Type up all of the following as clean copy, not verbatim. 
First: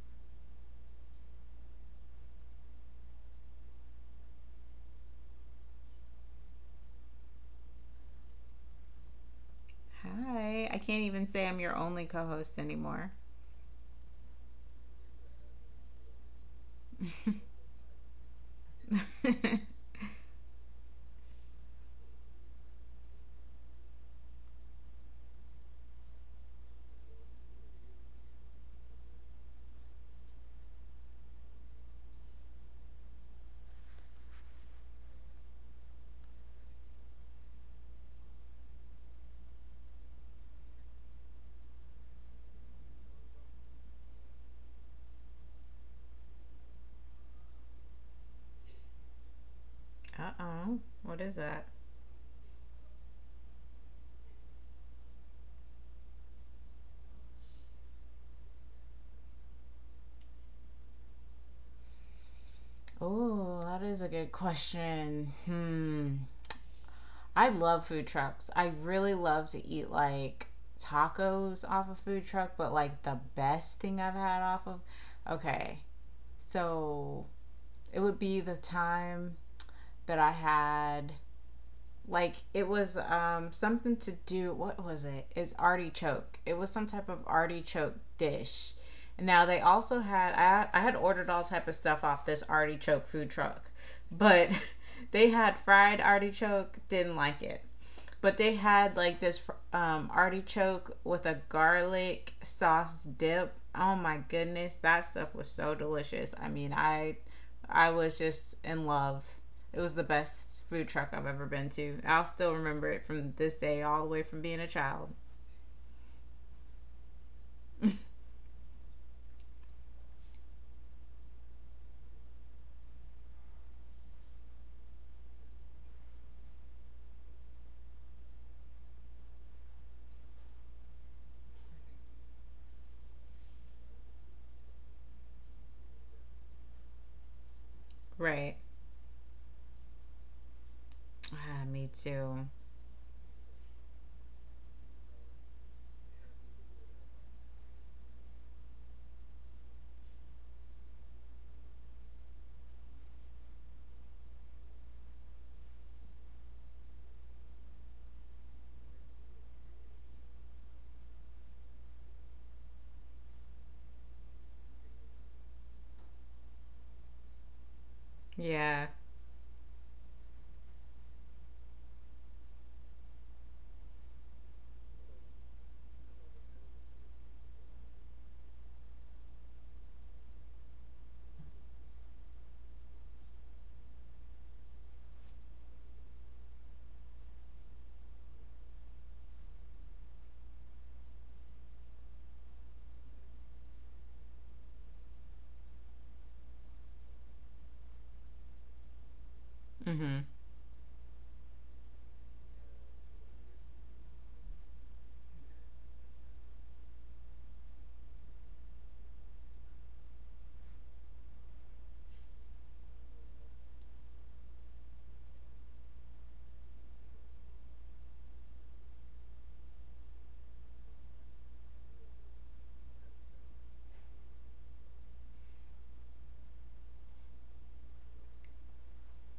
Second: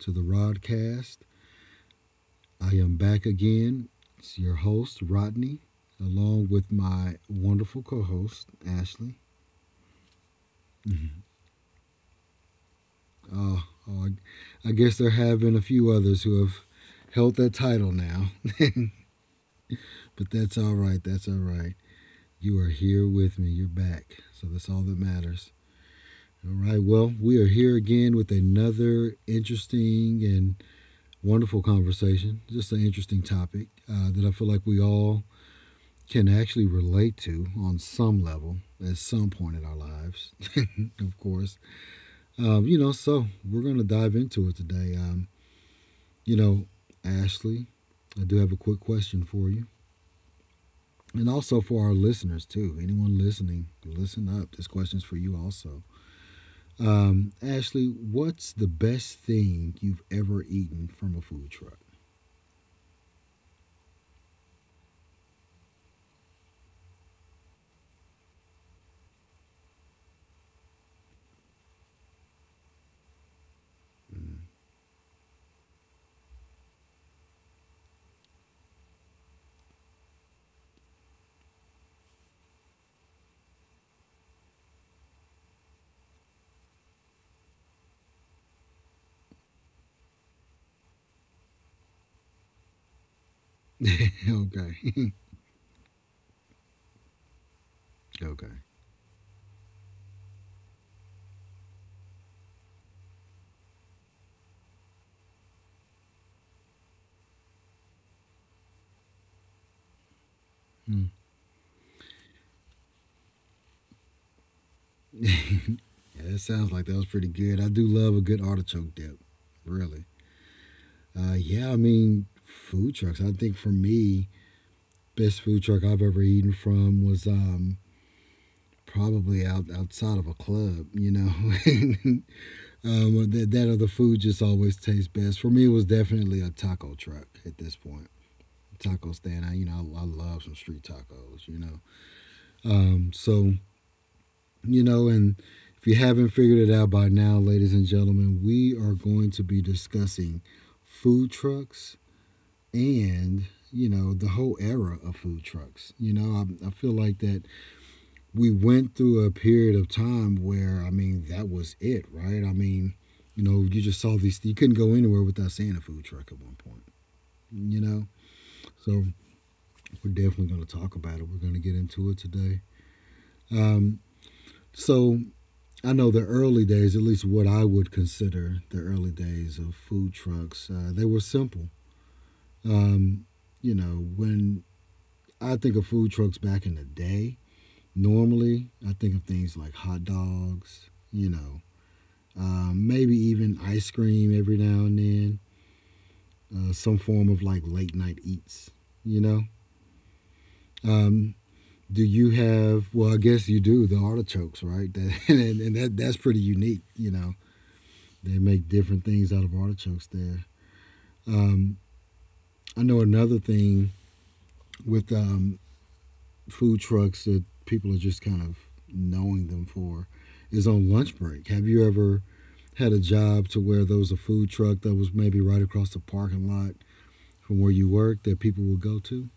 to the Rodcast. I am back again. It's your host, Rodney, along with my wonderful co host, Ashley. Hi. I can't even say I'm your only co host anymore. Uh, oh, I guess there have been a few others who have held that title now, but that's all right. That's all right. You are here with me. You're back. So that's all that matters. All right. Well, we are here again with another interesting and wonderful conversation. Just an interesting topic that I feel like we all can actually relate to on some level at some point in our lives, of course. So we're going to dive into it today. You know, Ashley, I do have a quick question for you. Uh oh. What And is also that? for our listeners, too. Anyone listening, listen up. This question's for you also. Ashley, what's the best thing you've ever eaten from a food truck? Oh, that is a good question. Hmm. I love food trucks. I really love to eat like tacos off of food truck, but like the best thing I've had off of. Okay. So it would be the time that I had like it was something to do. What was it? It's artichoke. It was some type of artichoke dish. Now they also had I had ordered all type of stuff off this artichoke food truck, but okay. they had fried artichoke. Didn't like it, but okay. they had like this artichoke with a garlic sauce dip. Oh my goodness, that stuff was so delicious. I was just in love. It was the best food Hmm. truck I've ever been to. I'll still remember it from this day all the way from being a child. Yeah, that sounds like that was pretty good. I do love a good artichoke dip. Really. Yeah, I mean, food trucks. I think for me, best food truck I've ever eaten from was probably out outside of a club. You know, And, that that other food just always tastes best. For me, it was definitely a taco truck at this point. Right. Taco stand. I love some street tacos. Ah, me too. um, so and if you haven't figured it out by now, ladies and gentlemen, we are going to be discussing food trucks, and you know, the whole era of food trucks. I feel like that we went through a period of time where I mean that was it, right? I mean, you know, you just saw these. You couldn't go anywhere without seeing a food truck at one point, you know. Yeah. So we're definitely going to talk about it. We're going to get into it today. um, so I know the early days, at least what I would consider the early days of food trucks, they were simple. um, when I think of food trucks back in the day, normally I think of things like hot dogs, you know, maybe even ice cream every now and then, some form of like late night eats, you know. Mhm. Um, do you have, well, I guess you do, the artichokes, right? That's pretty unique, you know. They make different things out of artichokes there. Um, I know another thing with food trucks that people are just kind of knowing them for is on lunch break. Have you ever had a job to where there was a food truck that was maybe right across the parking lot from where you work that people would go to.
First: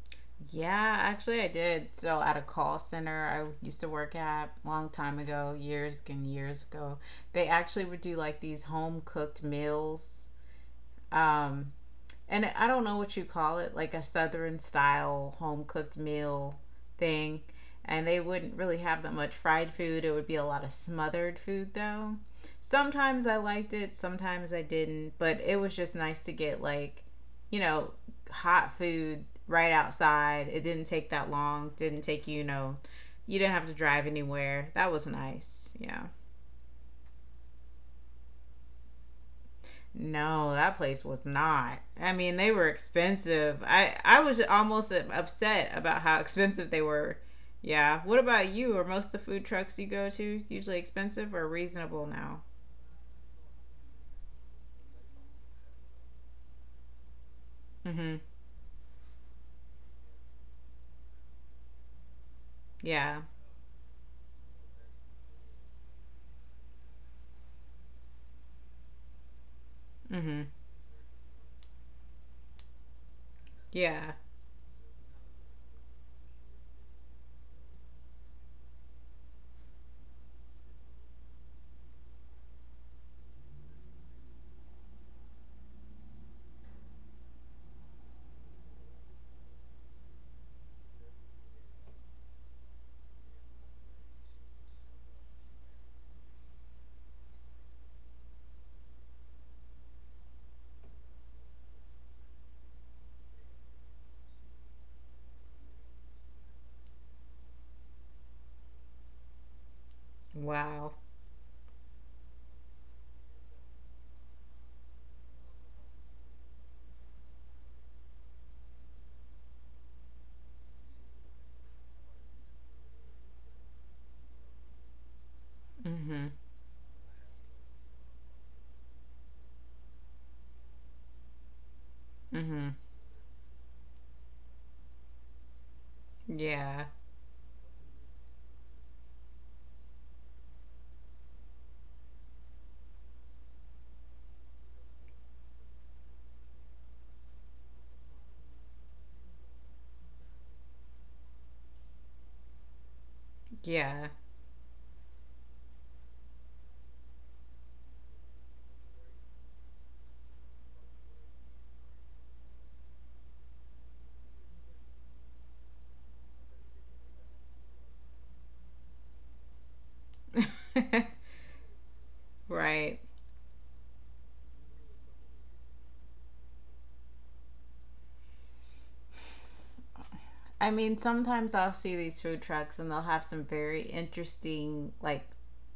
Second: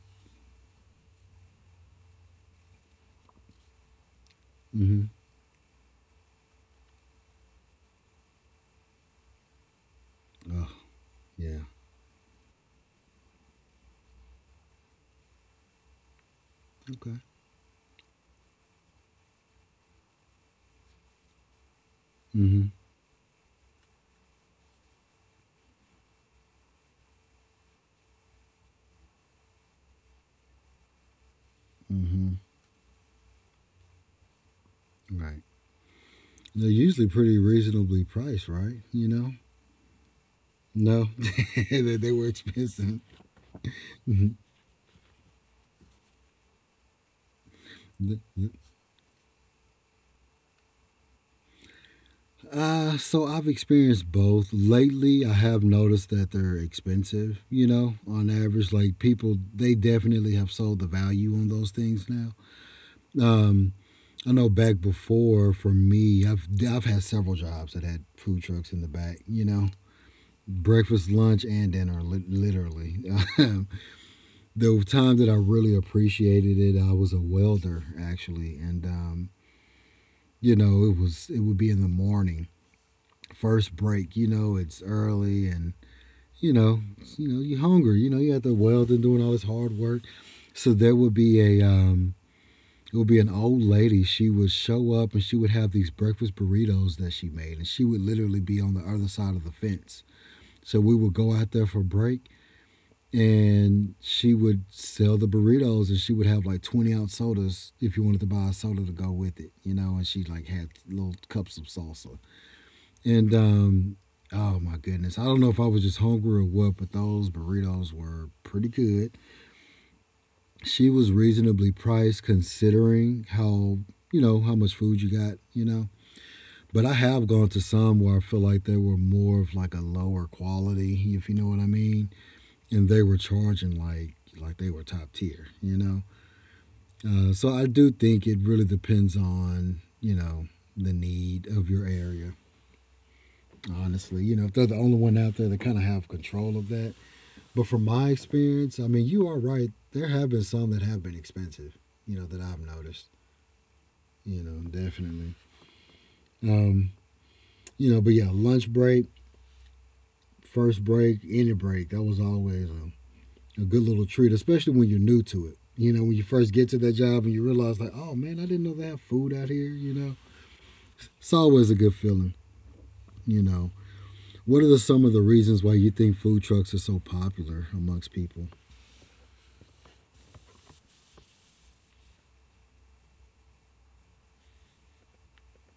Yeah, actually, I did. So, at a call center I used to work at long Mm-hmm. time ago, years and years ago, they actually would do like these home cooked meals. Oh, yeah. Um, and I don't know what you call it, like a southern style home cooked meal Okay. thing. And they wouldn't really have that much fried food. It would be a lot of smothered food though. Mm-hmm. Sometimes I liked it, sometimes I didn't, but it was just nice to get like, you know, hot food right outside. It didn't take that long, didn't Mm-hmm. take you didn't have to drive anywhere. That was Right. nice. Yeah. They're usually pretty reasonably priced, right? You know? No, that place No, was not. they I were mean, they were expensive. expensive. I Mm. was almost upset about how expensive they were. Yeah. What about you? Are most of the food trucks you go to usually expensive or reasonable now? So I've experienced both. Lately, I have noticed that they're expensive, you know, Mm-hmm. on average. Like people, they definitely have sold the value on those things now. Yeah. Um, I know back before for me, I've had several jobs that had food trucks in the back. You know, Mhm. breakfast, lunch, and dinner, literally. Yeah. The time that I really appreciated it, I was a welder actually, and you know, it would be in the morning, first break. You know, it's early, and you know, you're hungry. You know, you have to weld and doing all this hard work. So there would be a it would be an old lady. She would show up and she would have these breakfast burritos that she made, and she would literally be on the other side of the fence. So we would go out there for a break, and she would sell the burritos, and she would have like 20 oz sodas if you wanted to buy a soda to go with it, you know. And she like had Wow. little cups of salsa, and oh my goodness, I don't know if I was just hungry or what, but those burritos were pretty good. She was reasonably priced considering how, you know, how much food you got, you know. Mhm. But I have gone to some where I feel like they were more of like a lower quality, if you know what I mean, Mhm. and they were charging like they were top tier, you know. Yeah. So I do think it really depends on, you know, the need of your area, honestly. You know, if they're the only one out there, they kind of have control of that. But from my experience, I mean, you are right, there have been some that have been expensive, you know, that I've noticed. Yeah. You know, definitely. Um, you know, but Yeah, lunch break, first break, any break, that was always a good little treat, especially when you're new to it. You know, when you first get to that job and you realize, like, oh man, I didn't know they have food out here, you know? It's always a good feeling, Right. you know. What are the, some of the reasons why you think food trucks are so popular amongst people? I mean, sometimes I'll see these food trucks and they'll have some very interesting, like,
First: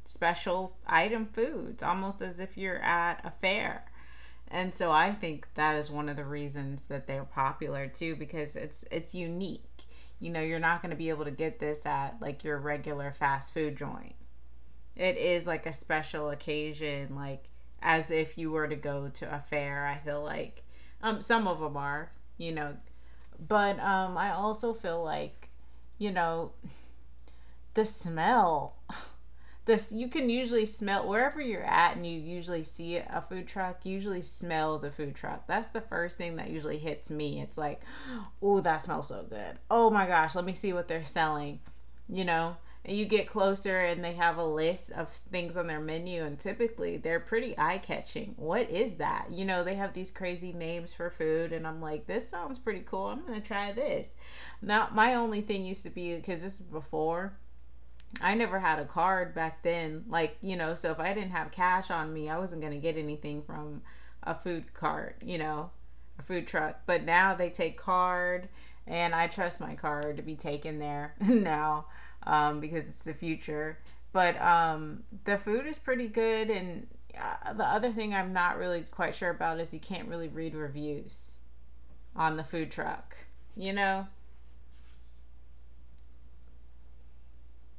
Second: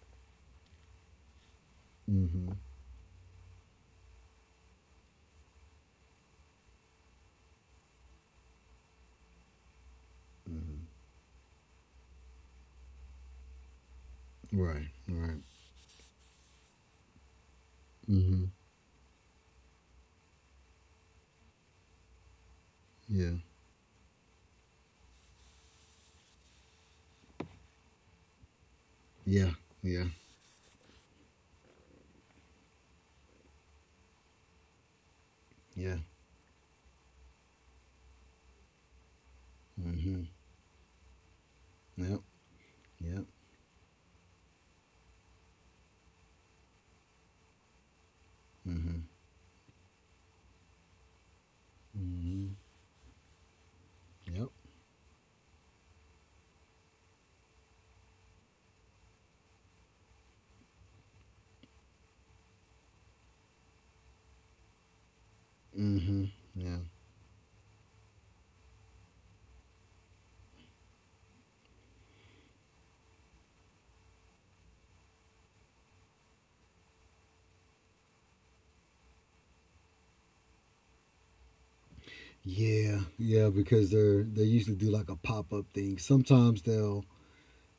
special item foods, almost as Mm-hmm. if you're at a fair. And so I think that is one of the reasons that they're popular too, because it's unique. You know, you're not going to be able to get this at like your regular fast food joint. Right, It right. is like a special occasion, like as if Mm-hmm. you were to go to a fair. I feel like some of them are, you know, Yeah, but I also feel like, you know, the smell, yeah, this yeah, you can usually smell wherever you're at, and you usually see a food truck, you usually smell the food truck. That's the yeah. first thing that usually hits me. It's like, oh, that smells so good. Oh my Mm-hmm. gosh, let me see what they're selling, Yep, you know. And you yep. get closer and they have a list of things on their menu and typically they're pretty eye-catching. What is Mm-hmm. that, you know? They have these crazy names for food and I'm like, this Mm-hmm. sounds pretty cool, I'm gonna try this. Yep. Now my only thing used to be, because this is before I never had a card back then. Like, you know, so if I didn't have cash on me, I wasn't going to get anything from a food cart, you know, a Mm-hmm. food Yeah. truck. But now they take card, and I trust my card to be taken there now, because it's the future. But the food is pretty good. And the other thing I'm not really quite sure about is you can't really read reviews on the food Yeah, truck, yeah, you because know? they're they usually do like a pop up thing. Sometimes they'll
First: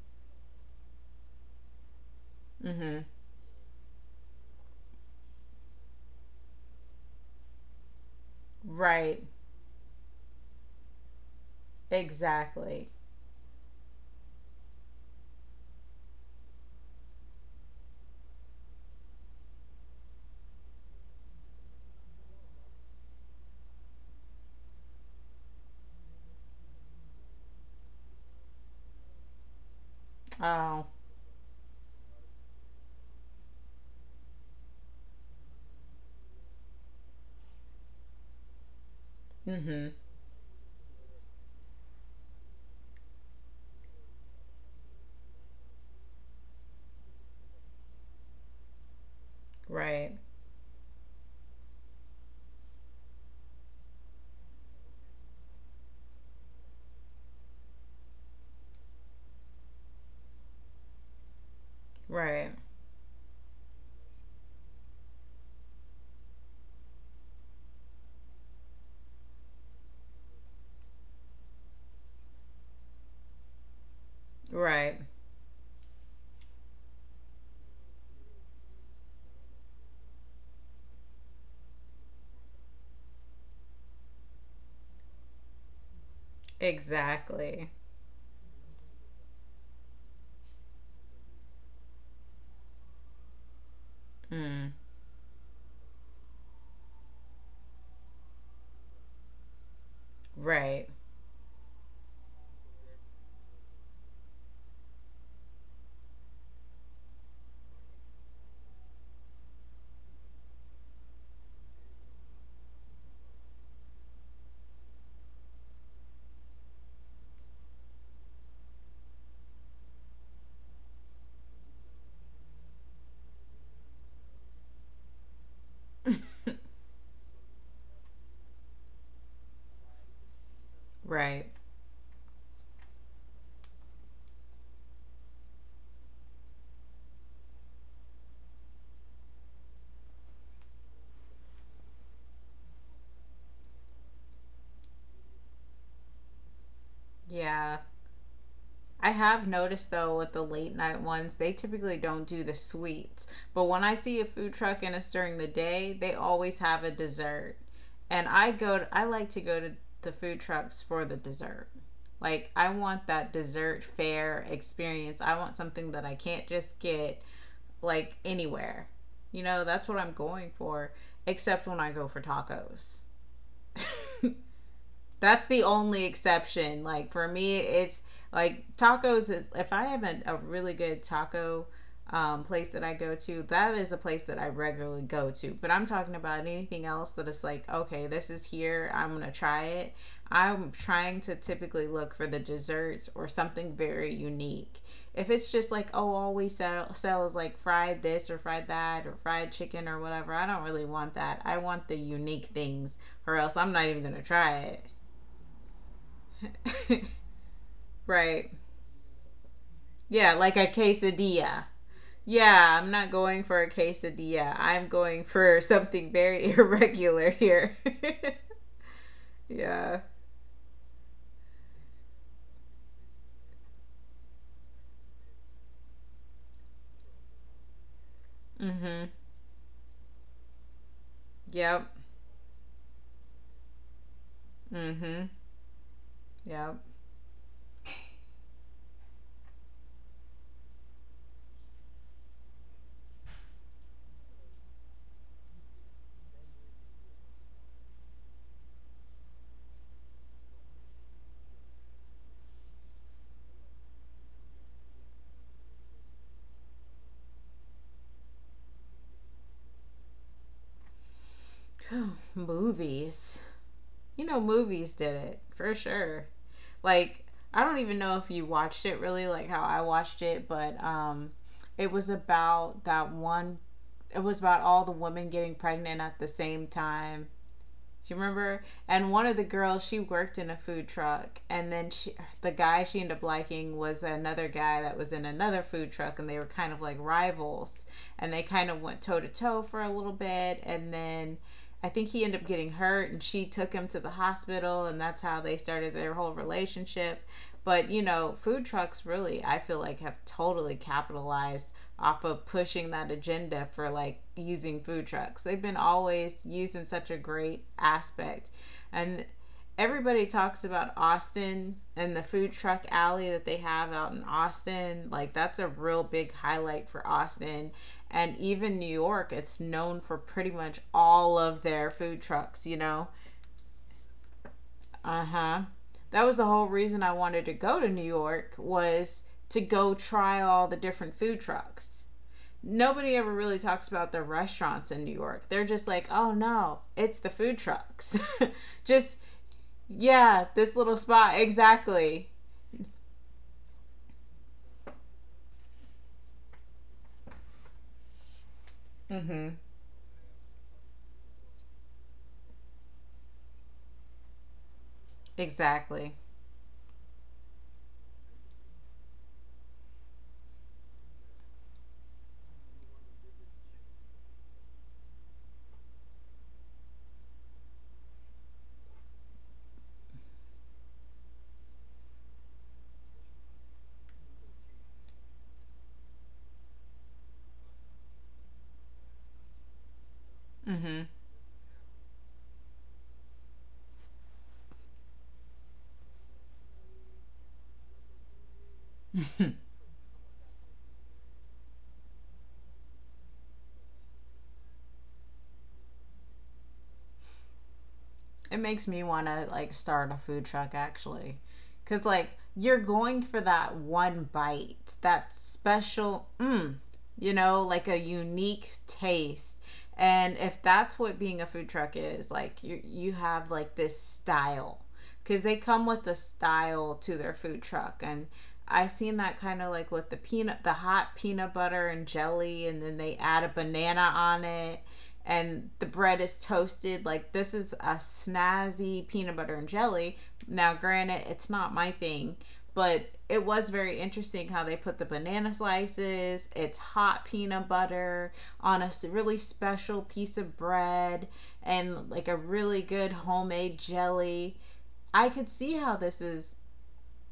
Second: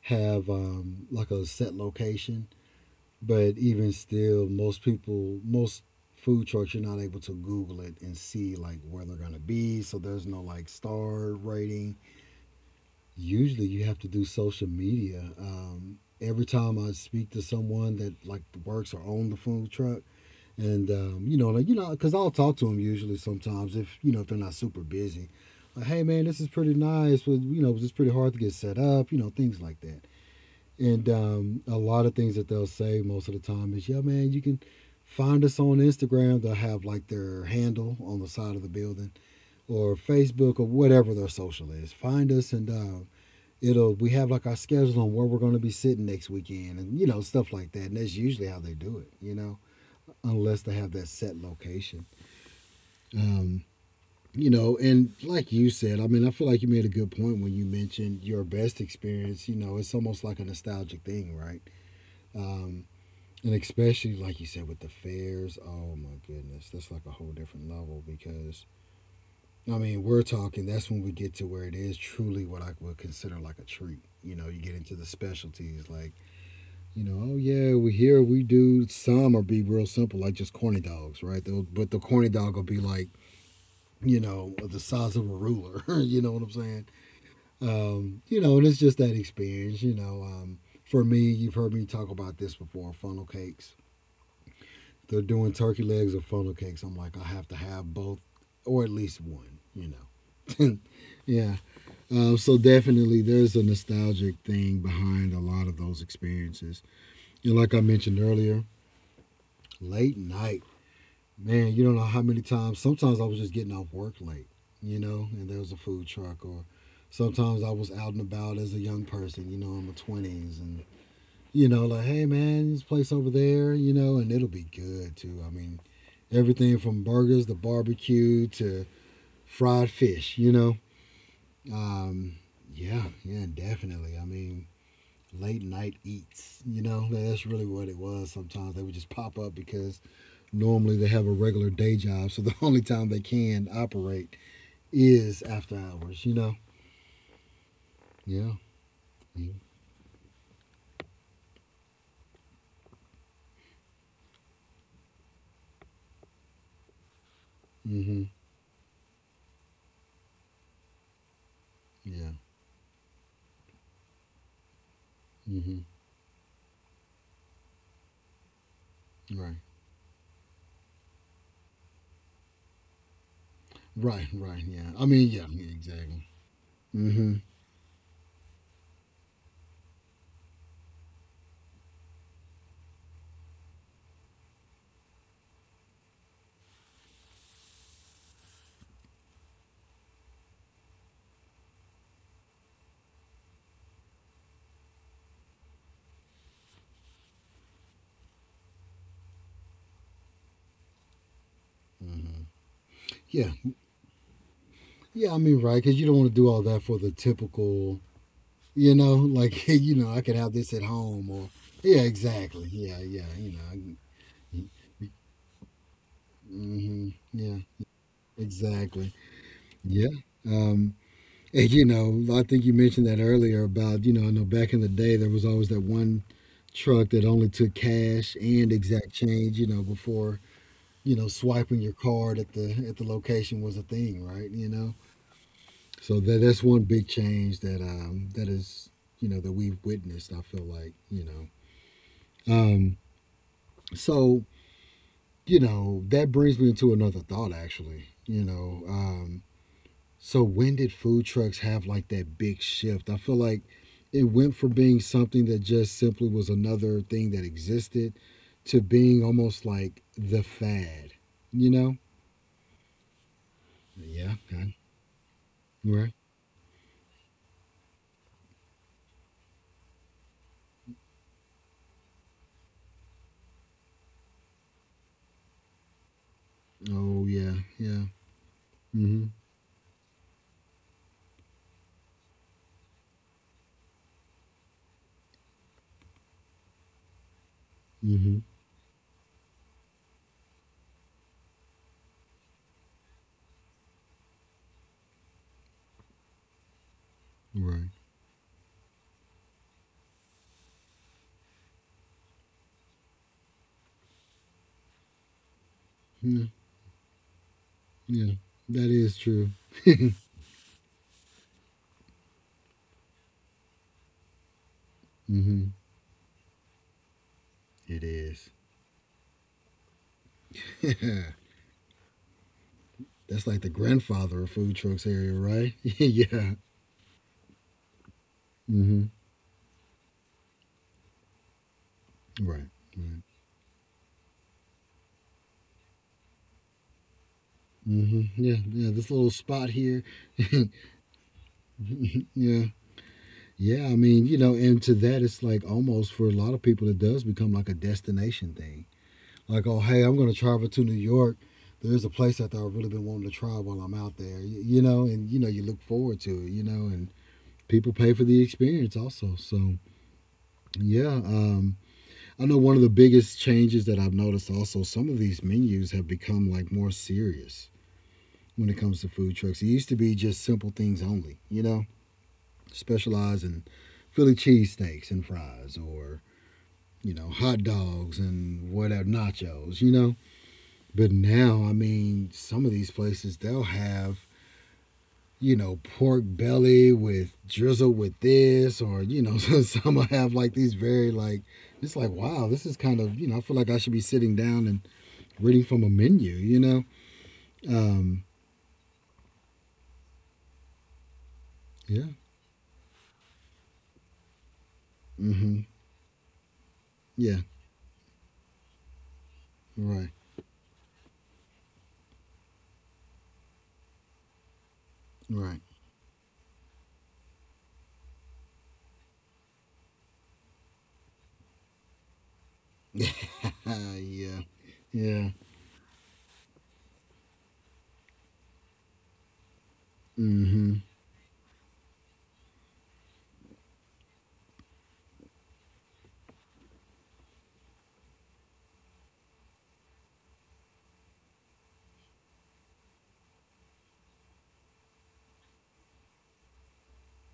have like a set location, Mm hmm. but even still, most people, most food trucks, you're not able to Google it and see like where they're Right. gonna be. So there's no like star rating. Exactly. Usually, you have to do social media. Every time I speak to someone that like works or own the food truck, and because I'll talk to them usually sometimes if you know if they're not super busy. Like, hey man, this is pretty nice, but you know, it's pretty hard to get set up, you know, things like that. Oh, And a lot of things that they'll say most of the time is, yeah man, you can find us on Instagram. They'll have like their handle on the side of the building mm hmm. or Facebook or whatever their social is. Find us and it'll we have like our schedule on where we're going to be sitting next weekend and you know stuff like that. And that's usually how they do it, you know, Right. unless they have that set location. Um, you know, and like you said, I mean, I feel like you made a good point when you mentioned your best experience. You know, it's almost like a nostalgic thing, right? Right. Um, and especially like you said with the fairs. Oh my goodness, that's like a whole different level because I mean, we're talking. That's when we get to where it is truly what I would consider like a treat. You know, you get into Right. the specialties like you know, oh yeah, we here we do some or be real simple like just corny dogs, right? They'll, but the corny dog will be like you know, the size of a ruler. You know what I'm saying? Exactly. You know, and it's just that experience. You know, for me, you've heard me talk about this before. Funnel cakes. Mm. They're doing turkey legs or funnel cakes. I'm like, I have to have both, or at least one. You know. Right. yeah. So definitely, there's a nostalgic thing behind a lot of those experiences. And like I mentioned earlier, late night. Man, you don't know how many times. Sometimes I was just getting off work late, you know, and there was a food truck, or sometimes I was out and about as a young person, you know, in my twenties, and you know, like, hey man, this place over there, you know, and it'll be good too. I mean, everything from burgers to barbecue to fried fish, you know. Right. Um, yeah, yeah, definitely. I mean, late night eats, you know, that's really what it was. Sometimes they would just pop up because normally, they have a regular day job, so the only time they can operate is after hours. You know? Yeah. Yeah. I have noticed though with the late night ones, they typically don't do the sweets. But when I see a food truck and it's during the day, they always have a dessert. Mm-hmm. And I go to, I like to go to the food trucks for the dessert. Yeah. Like I want that dessert fair experience. I want Mm-hmm. something that I can't just get like anywhere. You Right. know, that's what I'm going for, except when I go for tacos. Right. Right. Yeah. I mean, yeah. That's the Yeah, only exactly. exception. Like for Mm-hmm. me, it's like tacos. Is, if I have a really good taco place that I go to, that is a place that I regularly go to. But I'm talking about anything else that is like, okay, this is here, I'm gonna try it. I'm trying to typically look for the desserts or something very unique. If it's just like, oh, always sell, sells like fried this or fried that or fried chicken or whatever, I don't really want that. I want the Mm-hmm. unique things, or Yeah. else I'm not even gonna try it. Yeah. I mean, right, because you don't want to do all that for the typical. Right. You know, like you know, I could Yeah, have like a this at home, or quesadilla. yeah, exactly. Yeah, I'm Yeah. not Yeah. going You for a know. quesadilla. I'm going for something very Mm-hmm. irregular Yeah. here. Exactly. Yeah. Yeah. Um. And, you know, I think you mentioned that earlier about, you know, I know back in the day there was always that one truck that only took cash and Mm-hmm. exact change, you know, before, you know, swiping Yep. your card at the location was a thing, right? You know? Mm-hmm. So that's Yep. one big change that that is, you know, that we've witnessed, I feel like, you know. Um so, you know, that brings me into another thought actually, you know. So when did food trucks have like that big shift? I feel like it went from being something that just simply was another thing that existed to being almost like the fad, you know? Movies. You Yeah, know, okay. movies did it for Right. sure. Like, I don't even know if you watched it really, like how I watched it, but it was about that one. It was about all the women getting pregnant at the same Oh time. yeah, yeah. Do you remember? And one Mhm. of the girls, she worked in a food truck, and then she, the guy she ended up liking was another guy that was in another food truck, and they were kind of like rivals, and Mhm. they kind of went toe to toe for a little bit, and then I think he ended up getting hurt, and she took him to the hospital, and that's how they started their whole relationship. But Right. you know, food trucks really, I feel like, have totally capitalized off of pushing that agenda for like using food trucks. They've been always Yeah. used in such a great Yeah, aspect. that is And true. everybody talks about Austin and the food truck alley that they have out in Austin. Like, that's a Mhm. real big highlight for Austin. It And is. even New York, it's known for pretty much That's all of their food trucks, you know? like the grandfather of food trucks Uh area, huh. right? That was the yeah. whole reason I wanted to go to New York Mhm. was to go try all the different food trucks. Right. Nobody Right. ever really talks about the restaurants in New York. They're just like, oh no, it's the food Mhm. trucks. Yeah. Yeah, this Just, little spot here yeah, yeah. this little spot. Exactly. Yeah. Yeah, I mean, you know, and to that, it's like almost for a lot of people, it does become like a destination thing. Mm-hmm. Like, oh, hey, I'm going to travel to New York. There's a place out there I've really been wanting to try while I'm out there, you know, and, you know, you look Exactly. forward to it, you know, and people pay for the experience also. So, yeah, I know one of the biggest changes that I've noticed also, some of these menus have become like more serious when it comes to food trucks. It used to be just simple things only, you know? Specialize in Philly cheesesteaks and fries or, you know, hot dogs and whatever, nachos, you know. Mm-hmm. But now, I mean, some of these places, they'll have, you know, pork belly with drizzle with this or, you know, some will have like these very like, it's like, wow, this is kind of, you know, I feel like I should be sitting down and reading from a menu, you know? Um, It makes me want to like start a food truck actually. Cuz yeah. like you're going for that one bite, that Mm-hmm. special mm, you Yeah. know, like a unique taste. Right. And if that's what being a food truck is, like you have like this style, cuz they Right. come with a style to their food truck, and I have seen that kind of like with the peanut, the hot peanut butter and jelly, and then yeah. they add a banana on it, Yeah. and the bread is toasted. Like this is a snazzy peanut butter and jelly. Now, Mm-hmm. granted, it's not my thing, but it was very interesting how they put the banana slices. It's hot peanut butter on a really special piece of bread and like a really good homemade jelly. I could see how this is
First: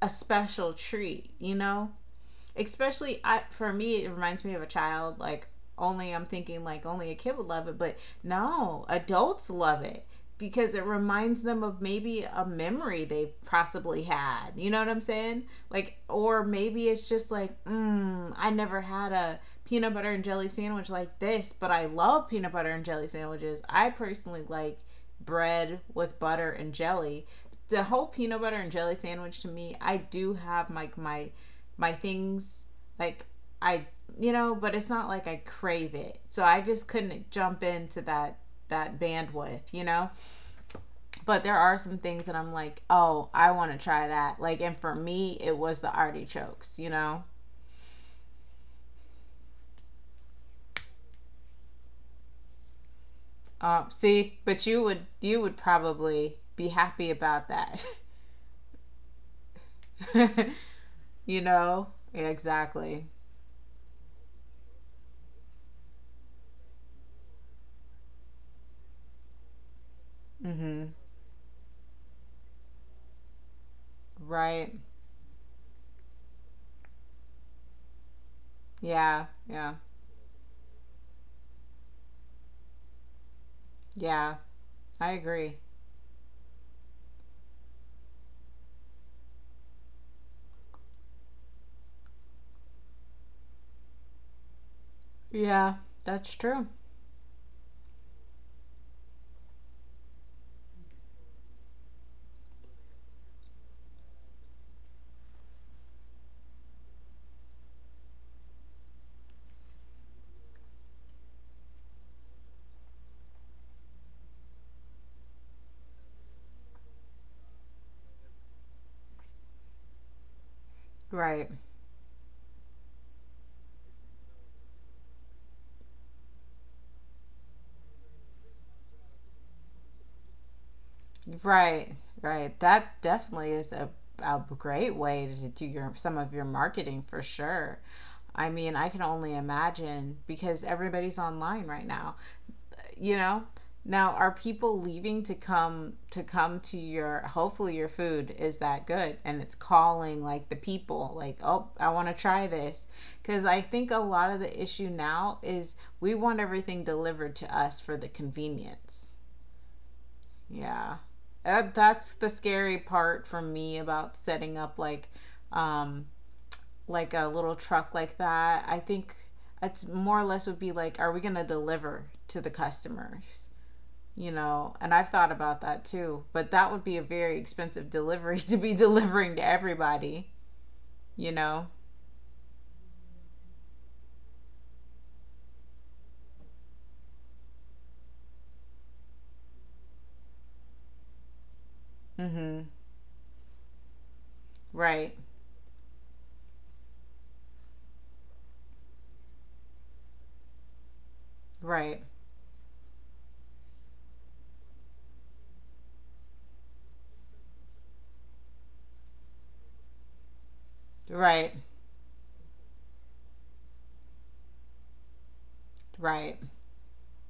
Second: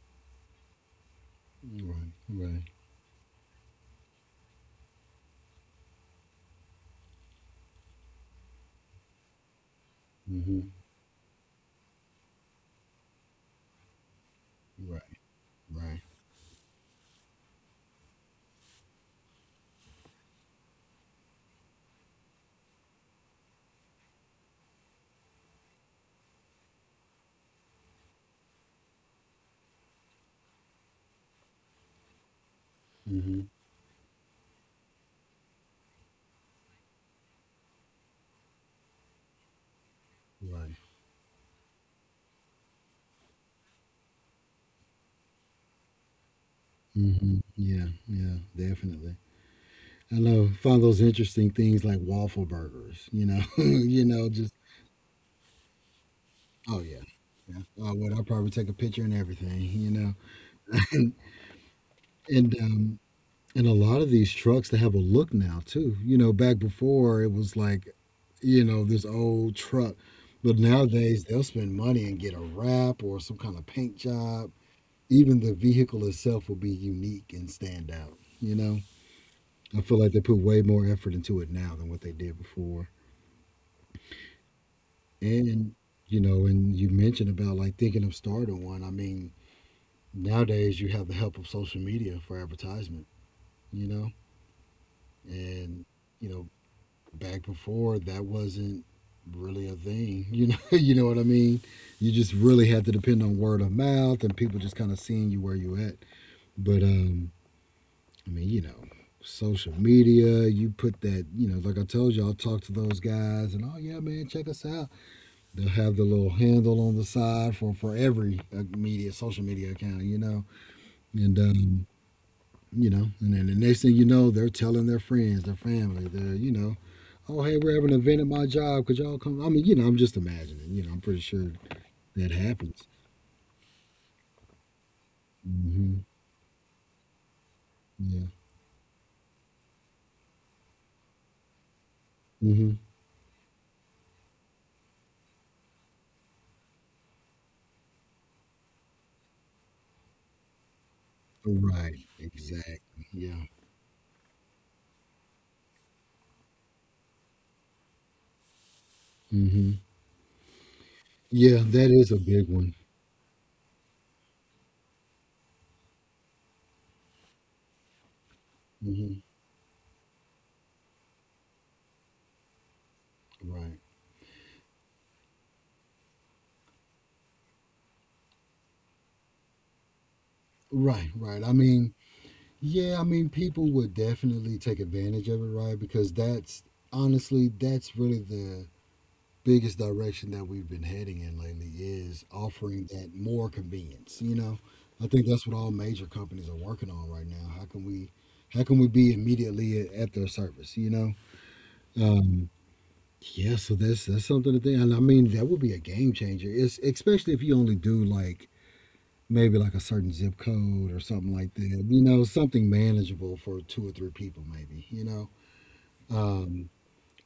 a special treat, you know? Right, right, Especially I, for me, it reminds me of a child. Like, only I'm thinking like only a kid would love it, but no, adults love it hmm, because it reminds them of maybe a memory they've possibly had. You know what I'm right, saying? Like, right, or maybe it's just like, mm, I never had a peanut butter and jelly sandwich like this, but I love peanut butter and jelly sandwiches. I personally like bread with butter and jelly. The whole peanut butter and jelly sandwich to me, I do have like my things like hmm, I, you know, but it's not like I crave it. So I just couldn't jump into that bandwidth, you know? right, But there are some things that I'm like, "Oh, I want to try that." Like and for me, it was the artichokes, you know? hmm, yeah, yeah, definitely. I love find those interesting things like waffle burgers. You know, you know, See, just but you would, you would probably be oh yeah, happy about yeah. that. Oh, well, I'll probably take a picture and everything. You know, and You know? Yeah, and um, exactly. and a lot of these trucks they have a look now too. You know, back before it was like, you know, this old truck, but Mhm. nowadays they'll spend money and get a wrap or some kind of paint job Right. even the vehicle itself will be unique and stand out. You know, Yeah. Yeah. I feel like they put way more effort into it now than what they did before. Yeah. I agree. And you know, and you mentioned about like thinking of starting one. I mean, nowadays you have the help of social media for advertisement. You know, Yeah, and you that's know true. back before that wasn't really a thing. You know what I mean. You just really had to depend on word of mouth and people just kind of seeing you where you at. But I mean, you know, social media, you put that, you know, like I told you, I'll talk to those guys and, oh, yeah, man, check us out. They'll have the little handle on the side for, every media, social media account, you know. And, Right. You know, and then the next thing you know, they're telling their friends, their family, they're you know, oh, hey, we're having an event at my job. Could y'all come? I mean, you know, I'm just imagining, you know, I'm pretty sure Right, that right. happens. That definitely is a great way to do your Hmm. some of your marketing for sure. Yeah. I mean, I can only imagine because everybody's online right now. Hmm. You know? Now, are people leaving to come to come to your hopefully your food is that good and it's calling like the people like, "Oh, I Right. want to try this." Exactly. Yeah. Cuz I think a lot of the issue now is we want everything delivered to us for the convenience. Hmm. Yeah. Yeah, that is That's a the big one. scary part for me about setting up um like a little truck like that. I think Mhm. it's more or less would be like, are we going to deliver to the customers? Right. You know, and I've thought about that too, but that would be a very expensive delivery to be delivering to everybody, Right, you right. I know. mean, yeah, I mean people would definitely take advantage of it, right? Because that's honestly that's really the biggest direction that we've been heading in lately is Mhm. offering that more convenience, you know? I Right. think that's what all major companies are working on right now. How can we be immediately at their service, you know? Right. Um yeah, so that's something to think. And I mean that would be a game changer. It's especially if you only do like maybe like a certain zip code or something Right. like that. You know, something manageable for two or three people, maybe. You know, Right. um,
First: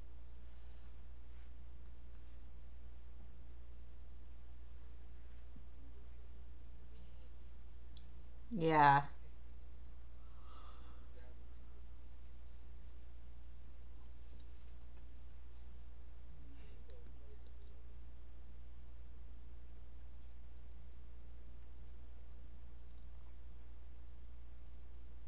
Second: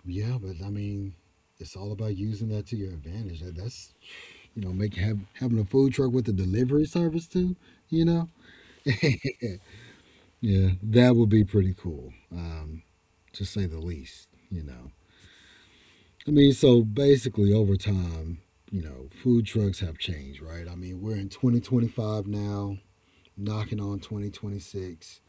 yeah, but I mean, it's all about using that to your advantage. That, that's you know, make have having a food truck with a delivery service too. You know, Yeah. yeah, yeah that would be pretty cool, to say the least. You know, I mean, so basically over time. You know, food trucks have changed, right? I mean, we're in 2025 now, knocking on 2026.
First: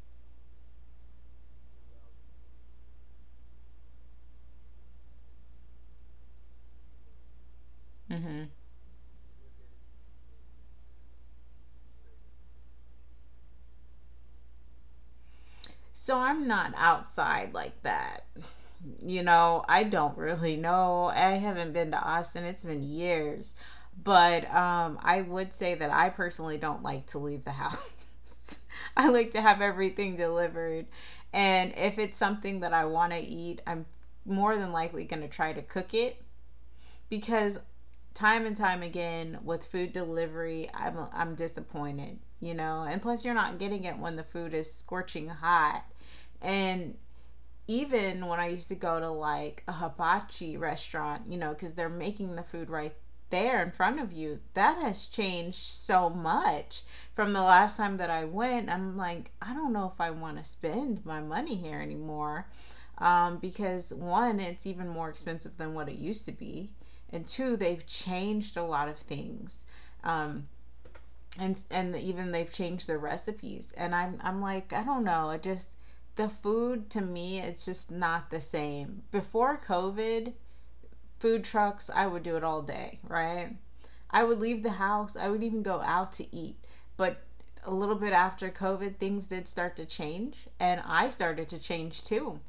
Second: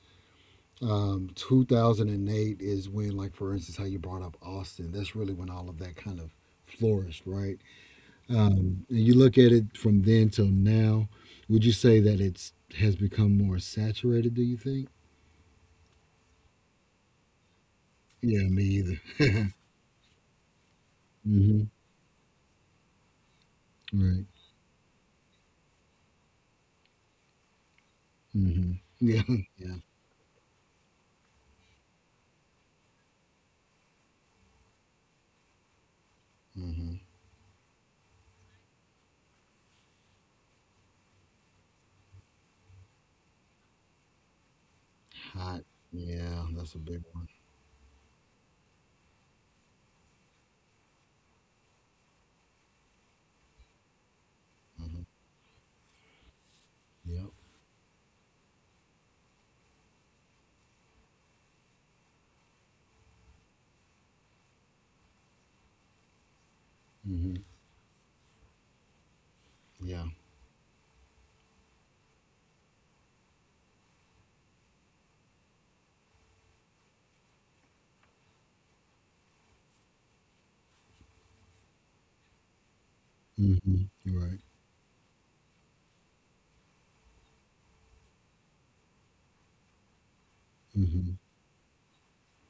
2008 is when, like, for instance, how you brought up Austin. That's really when all of that kind of flourished, right? Mhm. And you look at it from then till now. Would you say that it's has become more saturated? Do you think? So I'm not outside like that. Yeah, me either. You know, I don't really know. I Hmm. haven't been to Austin. It's been years. Right. But I would say that I personally don't like to leave the house. Hmm. I Yeah. like to have Yeah. everything delivered. And if it's something that I want to eat, I'm more than likely going to try to cook it Hmm. because time and time again with food delivery, I'm disappointed. And plus, you're not getting it when the food is scorching Hot. hot, Yeah, that's a and big one. even when I used to go to like a hibachi restaurant, because they're making the food right there in front of you, that Hmm. has changed so much Yep. from the last time that I went. I'm like, I don't know if I want to spend my money here anymore, because one, it's even more expensive than what it used to be, and Hmm. two, they've changed a lot of things. Yeah. Um, and even they've changed their recipes, and I'm like, I don't know, it just, the food to me, it's just not the same. Before covid, food trucks, I would do it all day, right? Hmm. I Right. would leave the house, I would even go out to eat. But a little bit after COVID, things did start to change, and I Hmm. started to change too.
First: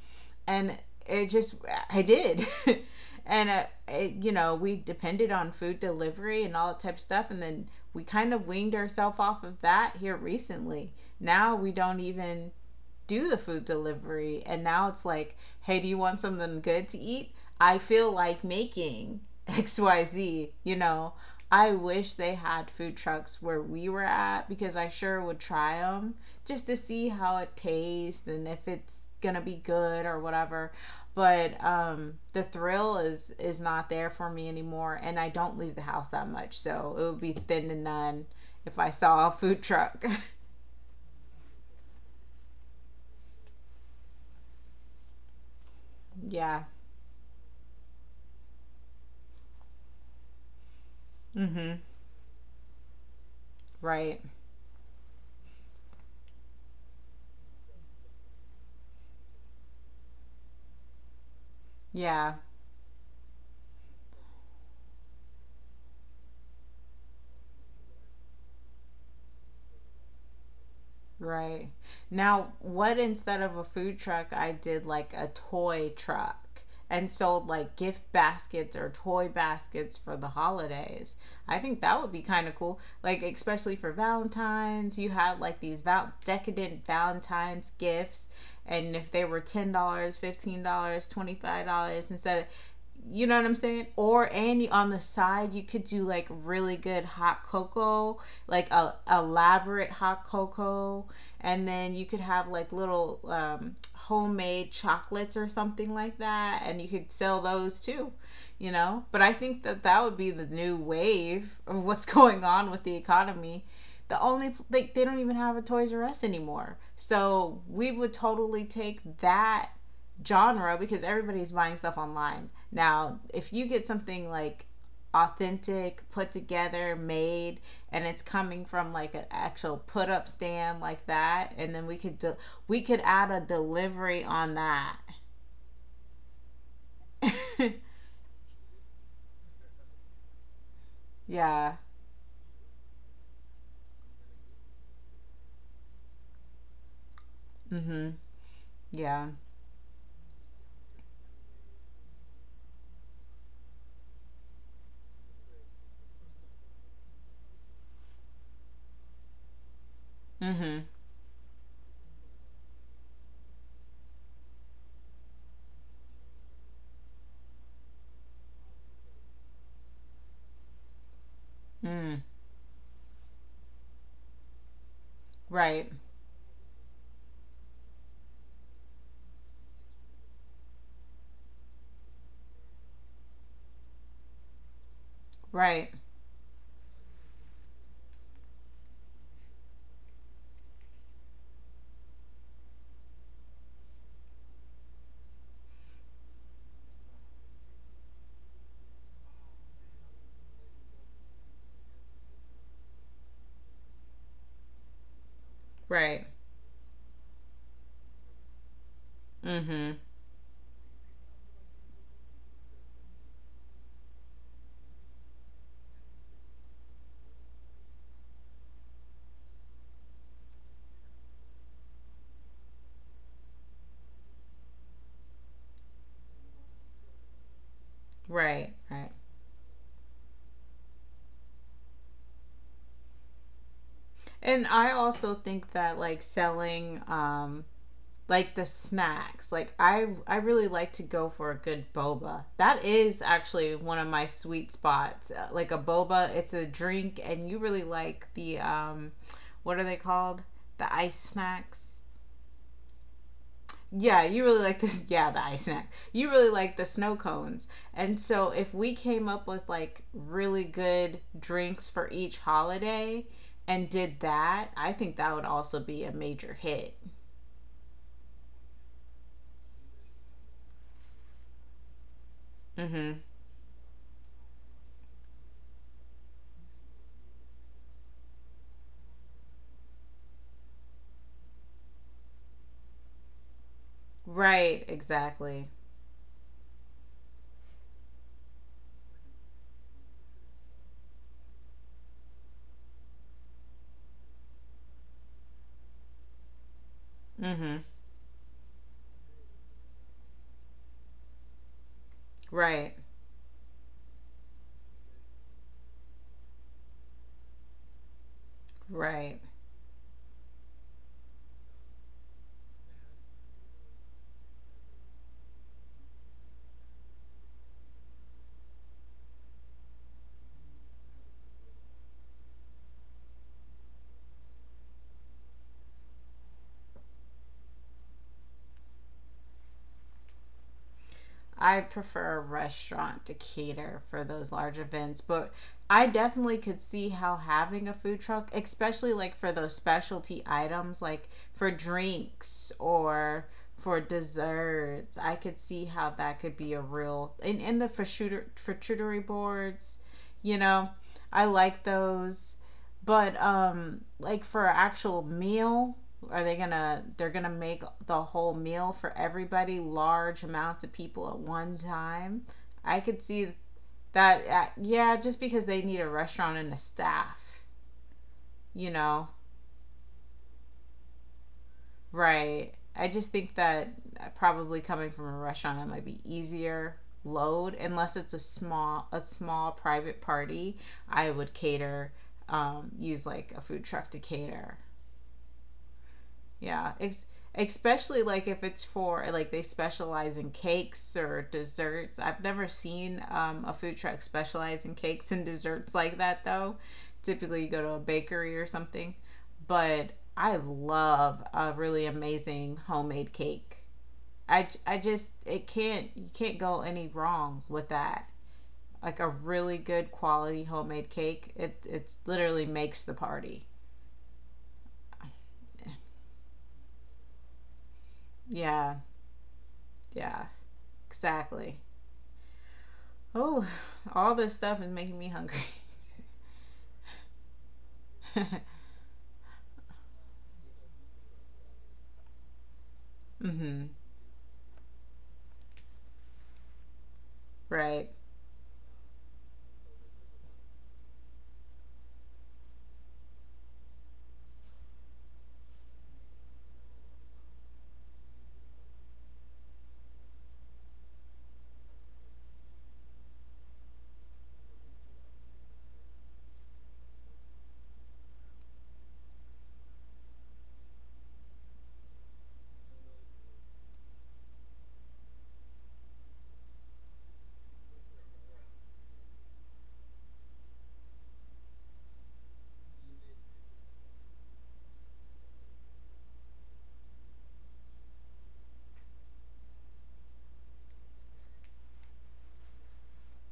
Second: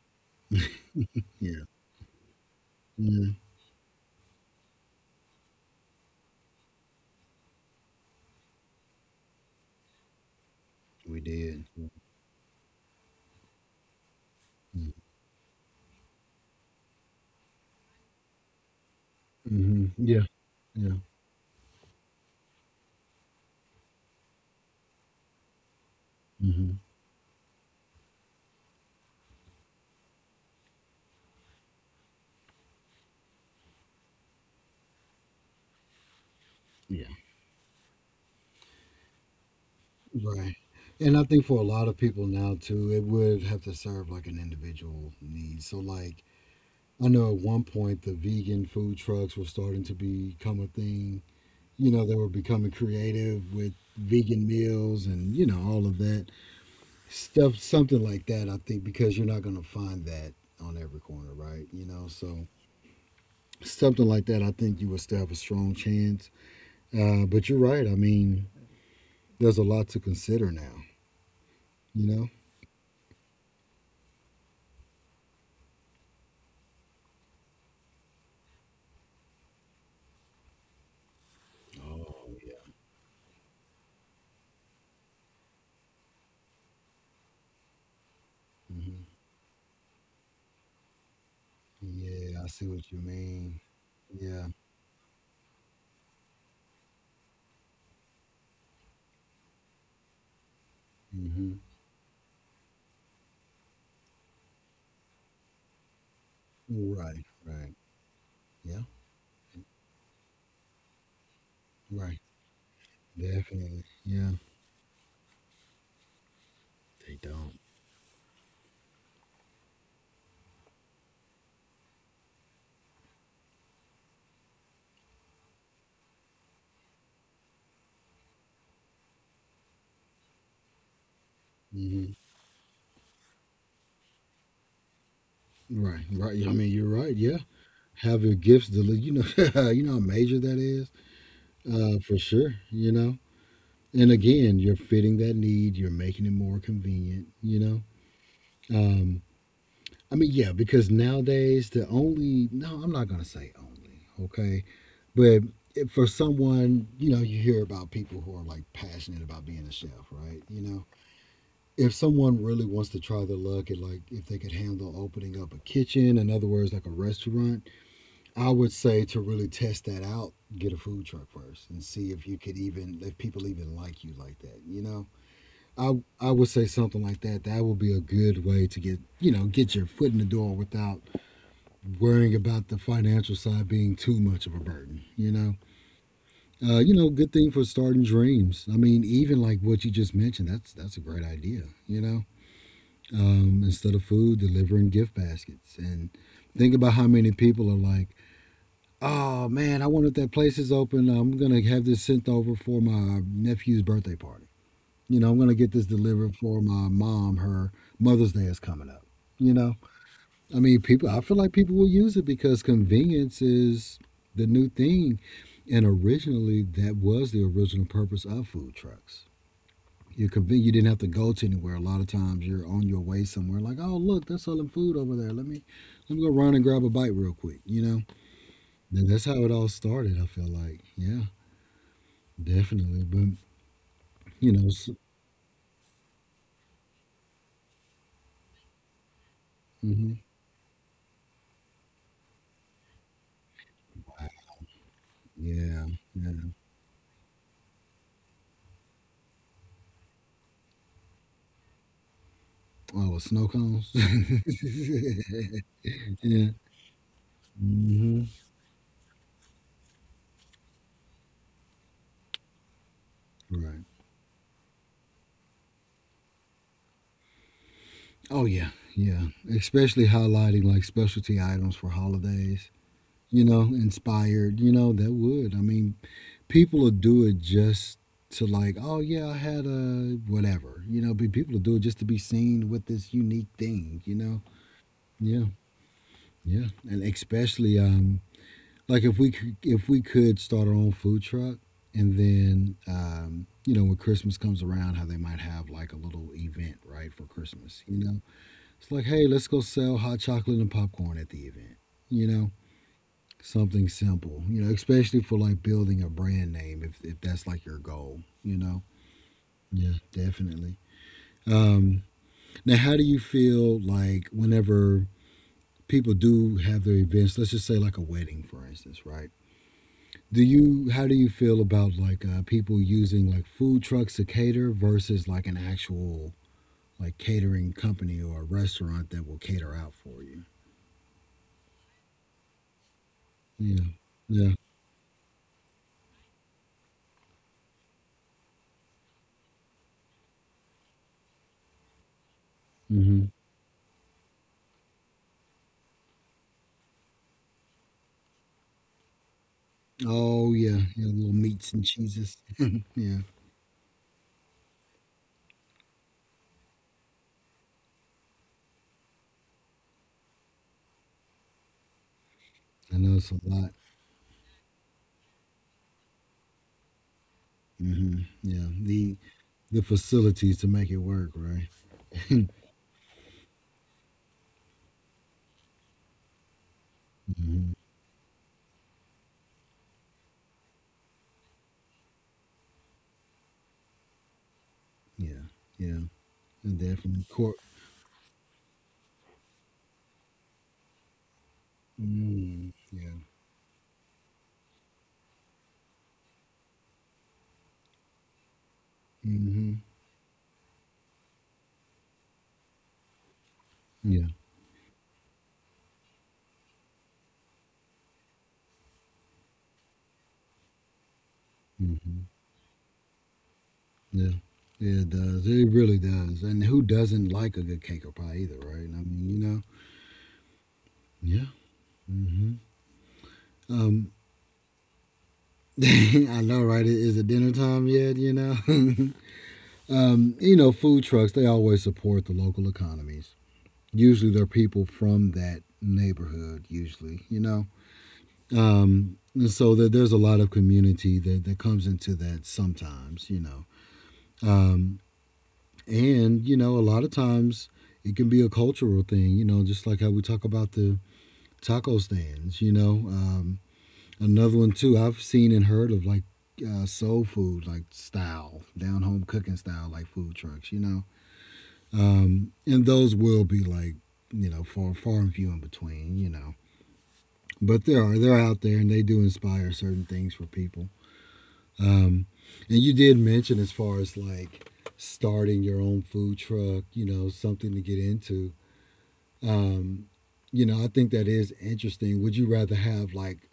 And it just, Yeah. I did. Yeah. And we depended on food delivery and all that type of stuff. And then we kind of weaned ourselves off of that here recently. We Now did. we don't even do the food delivery, and now it's like, hey, do you want something good to eat? I feel like making Mm-hmm. Yeah. xyz you Yeah. know I wish they had food trucks where we were at, because I sure would try them just to Hmm. see how it tastes and if it's gonna be good or whatever. But the thrill is not there for me anymore, and I don't leave the house that much, so it Yeah. would be thin to none if I saw a food truck. Right. And I think for a lot of people now too, it would have to serve like an individual need. So like yeah. I know at one point the vegan food trucks were starting to become a thing. Mm-hmm. You know, they were becoming creative with Right. vegan meals and, you know, all of that stuff, something like that, I think, because you're not gonna find that on every corner, right? You know, Yeah, so something like that I think you would still have a strong chance. But you're right, I mean, there's a lot to consider now, right. you know? Now, what, instead of a food truck, I did like a toy truck and sold like gift baskets or toy baskets for the holidays. I think that would be Oh, kind of yeah. cool. Like, especially for Valentine's, you had like these decadent Valentine's gifts. And Mhm. if they were $10, $15, $25, instead of, Yeah, I see what you you know what I'm mean. saying? Or, Yeah. and you, on the side, you could do like really good hot cocoa, like a elaborate hot cocoa, Mhm. and then you could have like little homemade chocolates or something like that, and you could Right, sell right. those too, you Yeah, know. But I think that that would be the new wave of what's right. going on with the economy. Definitely. The Yeah. only, like, they don't even have a Toys R Us anymore, They don't. so we would totally take that genre because everybody's buying stuff online. Now, if you get something like authentic, put together, made, and it's coming from like an actual put up stand like that, and then we Mhm. could we could add a delivery on that. Right, right. I mean, you're right. Yeah. Have your gifts delivered. You know, you know how major that is, yeah. For sure. You know, and again, you're fitting that need. You're making it more convenient. You know, Mhm. Um. Yeah. I mean, yeah, because nowadays the only no, I'm not gonna say only, okay, but if for someone, you know, you hear about people who are like passionate about being a chef, right? You Mhm. know, if someone really wants to try their luck at like if they could handle opening up a kitchen, in other words, like a restaurant, I would say to really test that out, get a food truck first and see Mm. if you could even if people even like you like that, you know. Right. I would say something like that. That would be a good way to get you know get your foot in the door without worrying about the financial side being too much of a burden, you know. Right. You know, good thing for starting dreams. I mean, even like what you just mentioned, that's a great idea, you know. Instead of food, delivering gift baskets and think about how many people are like, "Oh man, I wonder if that place is open. I'm going to have this sent over for my nephew's birthday party. You know, I'm going to get this Right. delivered for my mom. Her Mother's Day is coming up." You know, Mhm. I mean, people. I feel like people will use it because convenience is the new thing, and originally that was the original purpose of food trucks. You're convenient. You didn't have to go to anywhere. A lot of times you're on your way somewhere, like, oh look, they're selling food over there. Let me go run and grab a bite real quick. You know, Right. Right. and that's how it all started. I feel like, yeah, definitely. But you And know, s I also think that like selling like the snacks. Like I hmm, I really like to go for a good boba. That is actually one of my sweet spots. Like a yeah, boba, it's yeah. a drink and you really like the what are they called? The ice snacks. Oh, with snow cones. Yeah, you really like this. Yeah, the ice snacks. You yeah. really like the snow cones. And Hmm. so if we came up with like really good drinks for each holiday Right. and did that, I think that would also be a major hit. Oh yeah, yeah. Especially highlighting like specialty items for holidays. Mm-hmm. You know, inspired. You know that would. I mean, people will do it just to like, oh yeah, I had a whatever. You know, but people will do it just to be seen with this unique thing. You know. Right, Yeah, exactly. yeah. And especially like if we could start our own food truck, and then you know when Christmas comes around, how they might have like a little event right for Mm-hmm. Christmas. You know. It's like, hey, let's go sell hot chocolate and popcorn at the event. You know, Right. something simple. You know, especially for like building a brand name, if that's like your goal. You know. Right. Yeah, definitely. Um, now, how do you feel like whenever people do have their events? Let's just say like a wedding, for instance, right? Do you how do you feel about like people using like food trucks to cater versus like an actual like catering company or a restaurant that will cater out for you? I prefer a restaurant to cater for those Yeah, large events, but I definitely could see how having a food truck, especially like for those specialty items, like for drinks yeah. or for desserts, I could see how that could be a real, and the for shooter for charcuterie boards, Oh you yeah, know, yeah, little I meats like and cheeses. those. yeah, But like for an actual meal, are they gonna? They're gonna make the whole meal for everybody, large amounts of people at one time. I I could know it's a see lot. that. Yeah, just because they need a restaurant and a staff, Hmm. Yeah, you know, the facilities to make it work, right? right? I just think that probably coming from a restaurant, that might be easier load, Hmm. unless it's a small private party. I would cater, use like a food truck to cater. Yeah, yeah, and Yeah, definitely court. especially like if it's for like they specialize in cakes or desserts. I've never Mm, seen yeah. A food truck specialize in cakes and desserts like that though. Typically, you go to a bakery or something, Hmm. but I love a really amazing homemade cake. Yeah. I just, it can't, you can't go any wrong with that. Like a really good quality homemade cake, it Hmm. literally makes the party. Yeah. Yeah, it does. It really does. And who doesn't like a good cake or pie either, right? Yeah, I mean, yeah, Yeah. exactly. hmm Oh, Um, all this stuff is making me hungry. I know, right? Is it dinner time yet? Food trucks they always support the local economies. Mm-hmm. Usually they're people from that neighborhood, usually, you know? Right. And so that there's a lot of community that comes into that sometimes, you know. Um, and, a lot of times it can be a cultural thing, you know, just like how we talk about the taco stands, Another one, too, I've seen and heard of like soul food, like style, down home cooking style, like food trucks, you know. And those will be like, you know, far, far and few in between, you know. But there are they're out there and they do inspire certain things for people um and you did mention as far as like starting your own food truck, something to get into. um I think that is interesting. Would you rather have like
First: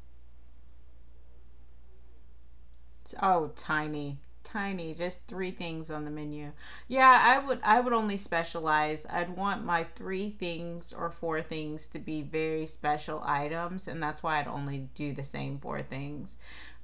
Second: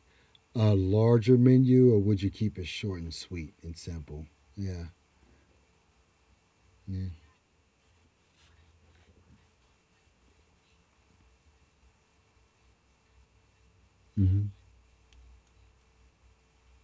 a larger menu, or would you keep it short and Oh, sweet and tiny, simple? Yeah, tiny. Just three things on the menu. yeah, Yeah, I would. I would only specialize. I'd want my three things or four things to be very special items, and that's why I'd mm-hmm. only do the same four things.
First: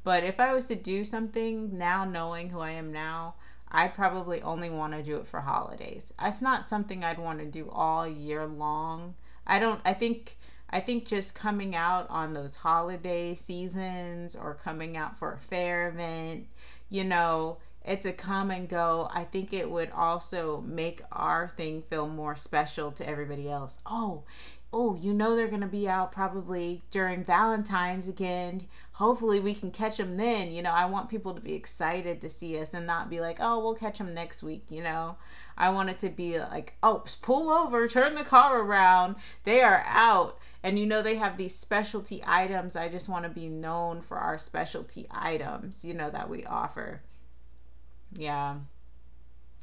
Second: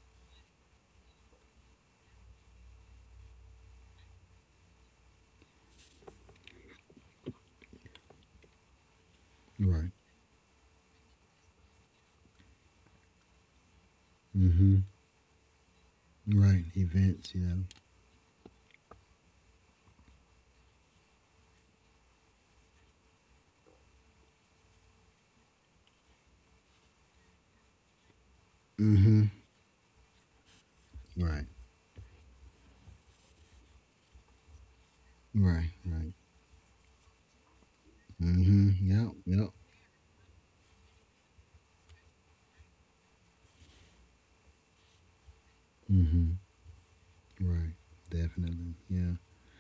But if I was to do something now, knowing who I am now, I'd probably only want to do it for holidays. It's not something I'd want to do all year long. I don't Right. I think just coming out on those holiday seasons or Mm-hmm. coming out for a fair event, Right, you events, you know. know, it's a come and go. I think it would also make our thing feel more special to everybody else. Oh, oh, you know they're going to be out probably during Valentine's again. Mm-hmm. Hopefully we can catch them then. You know, I want people to Right, be excited to see us and not be like, oh, we'll catch them next week. You know, right, I want it to right. be like, oh, pull over, turn the car Mm-hmm, yeah, around. yeah. They are out. And you know, they have these specialty items. I just want to be known for our specialty items, you know, that Mm-hmm. we offer. Right, Yeah. definitely, yeah.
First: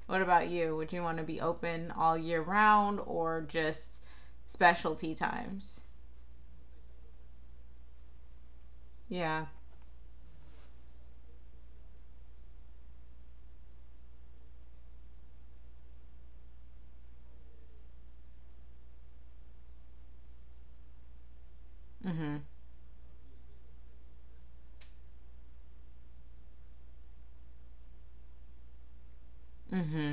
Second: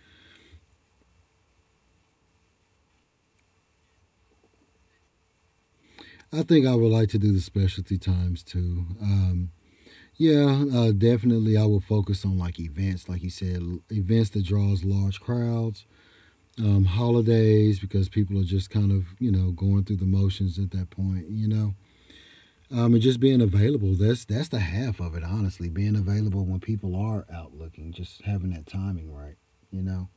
What about you? Would you want to be open all year round or just specialty times? I think I would like to do the specialty times too. Yeah. Yeah, definitely. I will focus on like events, like you said, events that draws large crowds, holidays, because people are just kind of, you know, going through the motions at that point, you know. Mm-hmm. And just being available. That's the half of it, honestly. Being available when people are out looking, just having that timing right, you know. Mm-hmm.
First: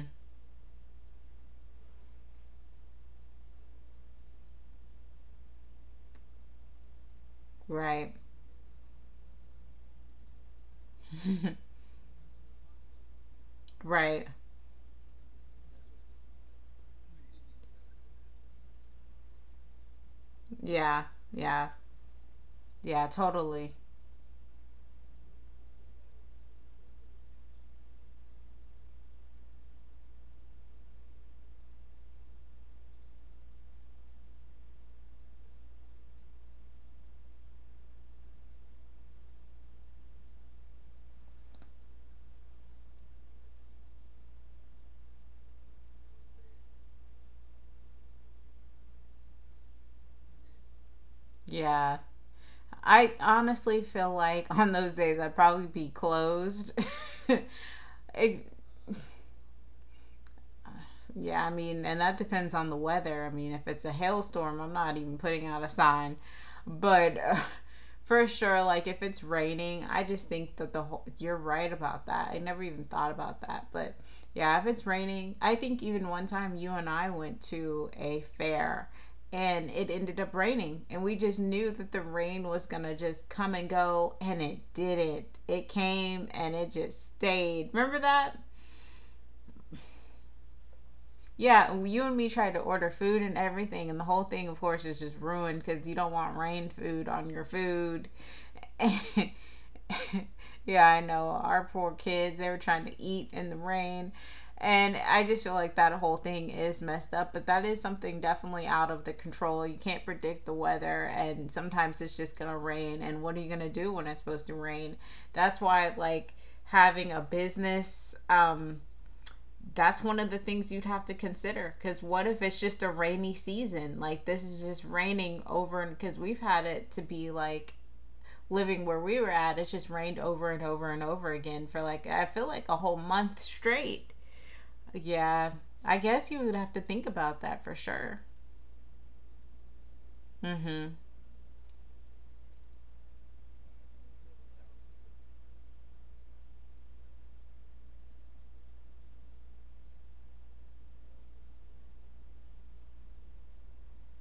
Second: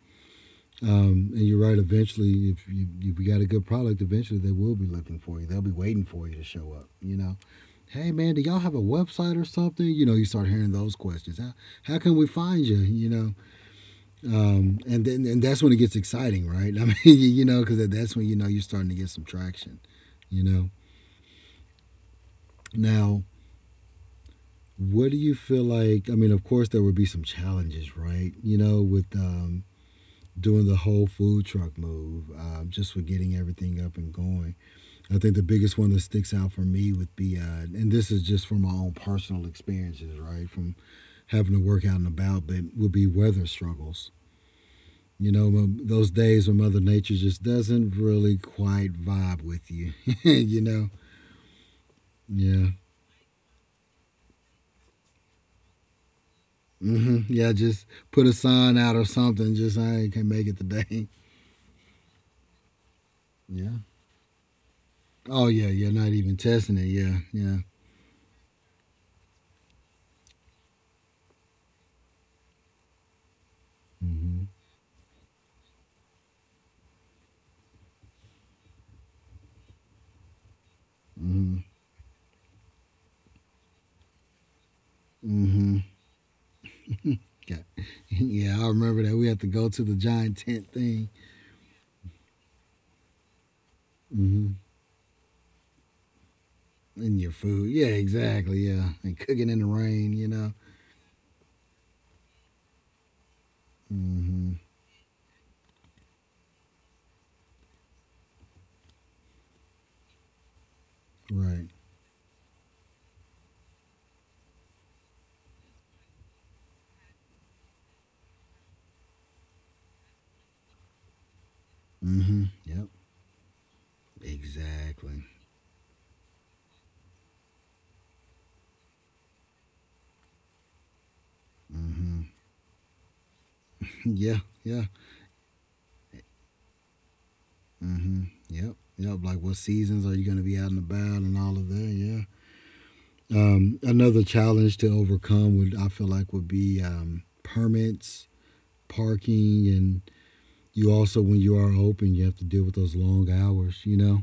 And you're right. Eventually, if you got a good product, eventually they will be looking for you. They'll be waiting for you to show up, you know. Hey Right. man, do y'all have a website or something? You know, you start hearing those questions. How can we find you? Right. And then and that's when it gets exciting, right? I mean, you, know, because that's when you know you're starting to get some traction. You know, Yeah. Yeah. Yeah. now Totally. what do you feel like? I mean, of course there would be some challenges, right? You know, with doing the whole food truck move, just with getting everything up and going. I think the biggest one that sticks out for me would be, and this is just from my own personal experiences, right? From having to work out and about, but would be weather struggles. You know, those days when Mother Nature just doesn't really quite vibe with you. You know, Yeah. yeah, I honestly feel like on those days I'd probably be closed. Yeah. Just put a Ex- sign out or something. Just I can't make it today. Yeah, I mean, and that depends on the weather. I mean, if Yeah. it's a hailstorm, I'm not even putting Oh out yeah, a yeah. Not sign. even testing it. But Yeah, yeah. for sure, like if it's raining, I just think that the whole, you're right about that. I never even thought about that. But hmm yeah, if it's raining, I think even one time you and I went to a fair and it ended up raining and we just hmm knew that the rain was going to just come and go, and it didn't. It hmm came and it just Yeah, stayed. Remember that? yeah. I remember that we had to go to the giant tent thing. Yeah, you and me tried to order food and everything, and the whole thing, hmm of course, is just ruined because you don't want rain food And on your your food. Yeah, food. exactly. Yeah. And cooking in the rain, you know. yeah, I know. Our poor kids, they were trying to eat in the rain. hmm And I just feel like that whole thing is messed up, but that is something definitely out of the control. You can't predict the weather, and Right. sometimes it's just going to rain. And what are you going to do when it's supposed to rain? That's why, like, having a business, that's one of the things you'd have to consider, because what if it's just Yep. a rainy season? Like, this is just Exactly. raining over, and because we've had it to be like, living where we were at, it's just rained over and over and over again for, like, I hmm feel like, a whole month straight. Yeah. Yeah. Yeah. I guess you would have to think about that for sure. Yep, yep. Like what seasons are you going to be out and Mm-hmm. about and all of that? Yeah. Another challenge to overcome would, I feel like, would be permits, parking, and you also, when you are open, you have to deal with those long hours, you know?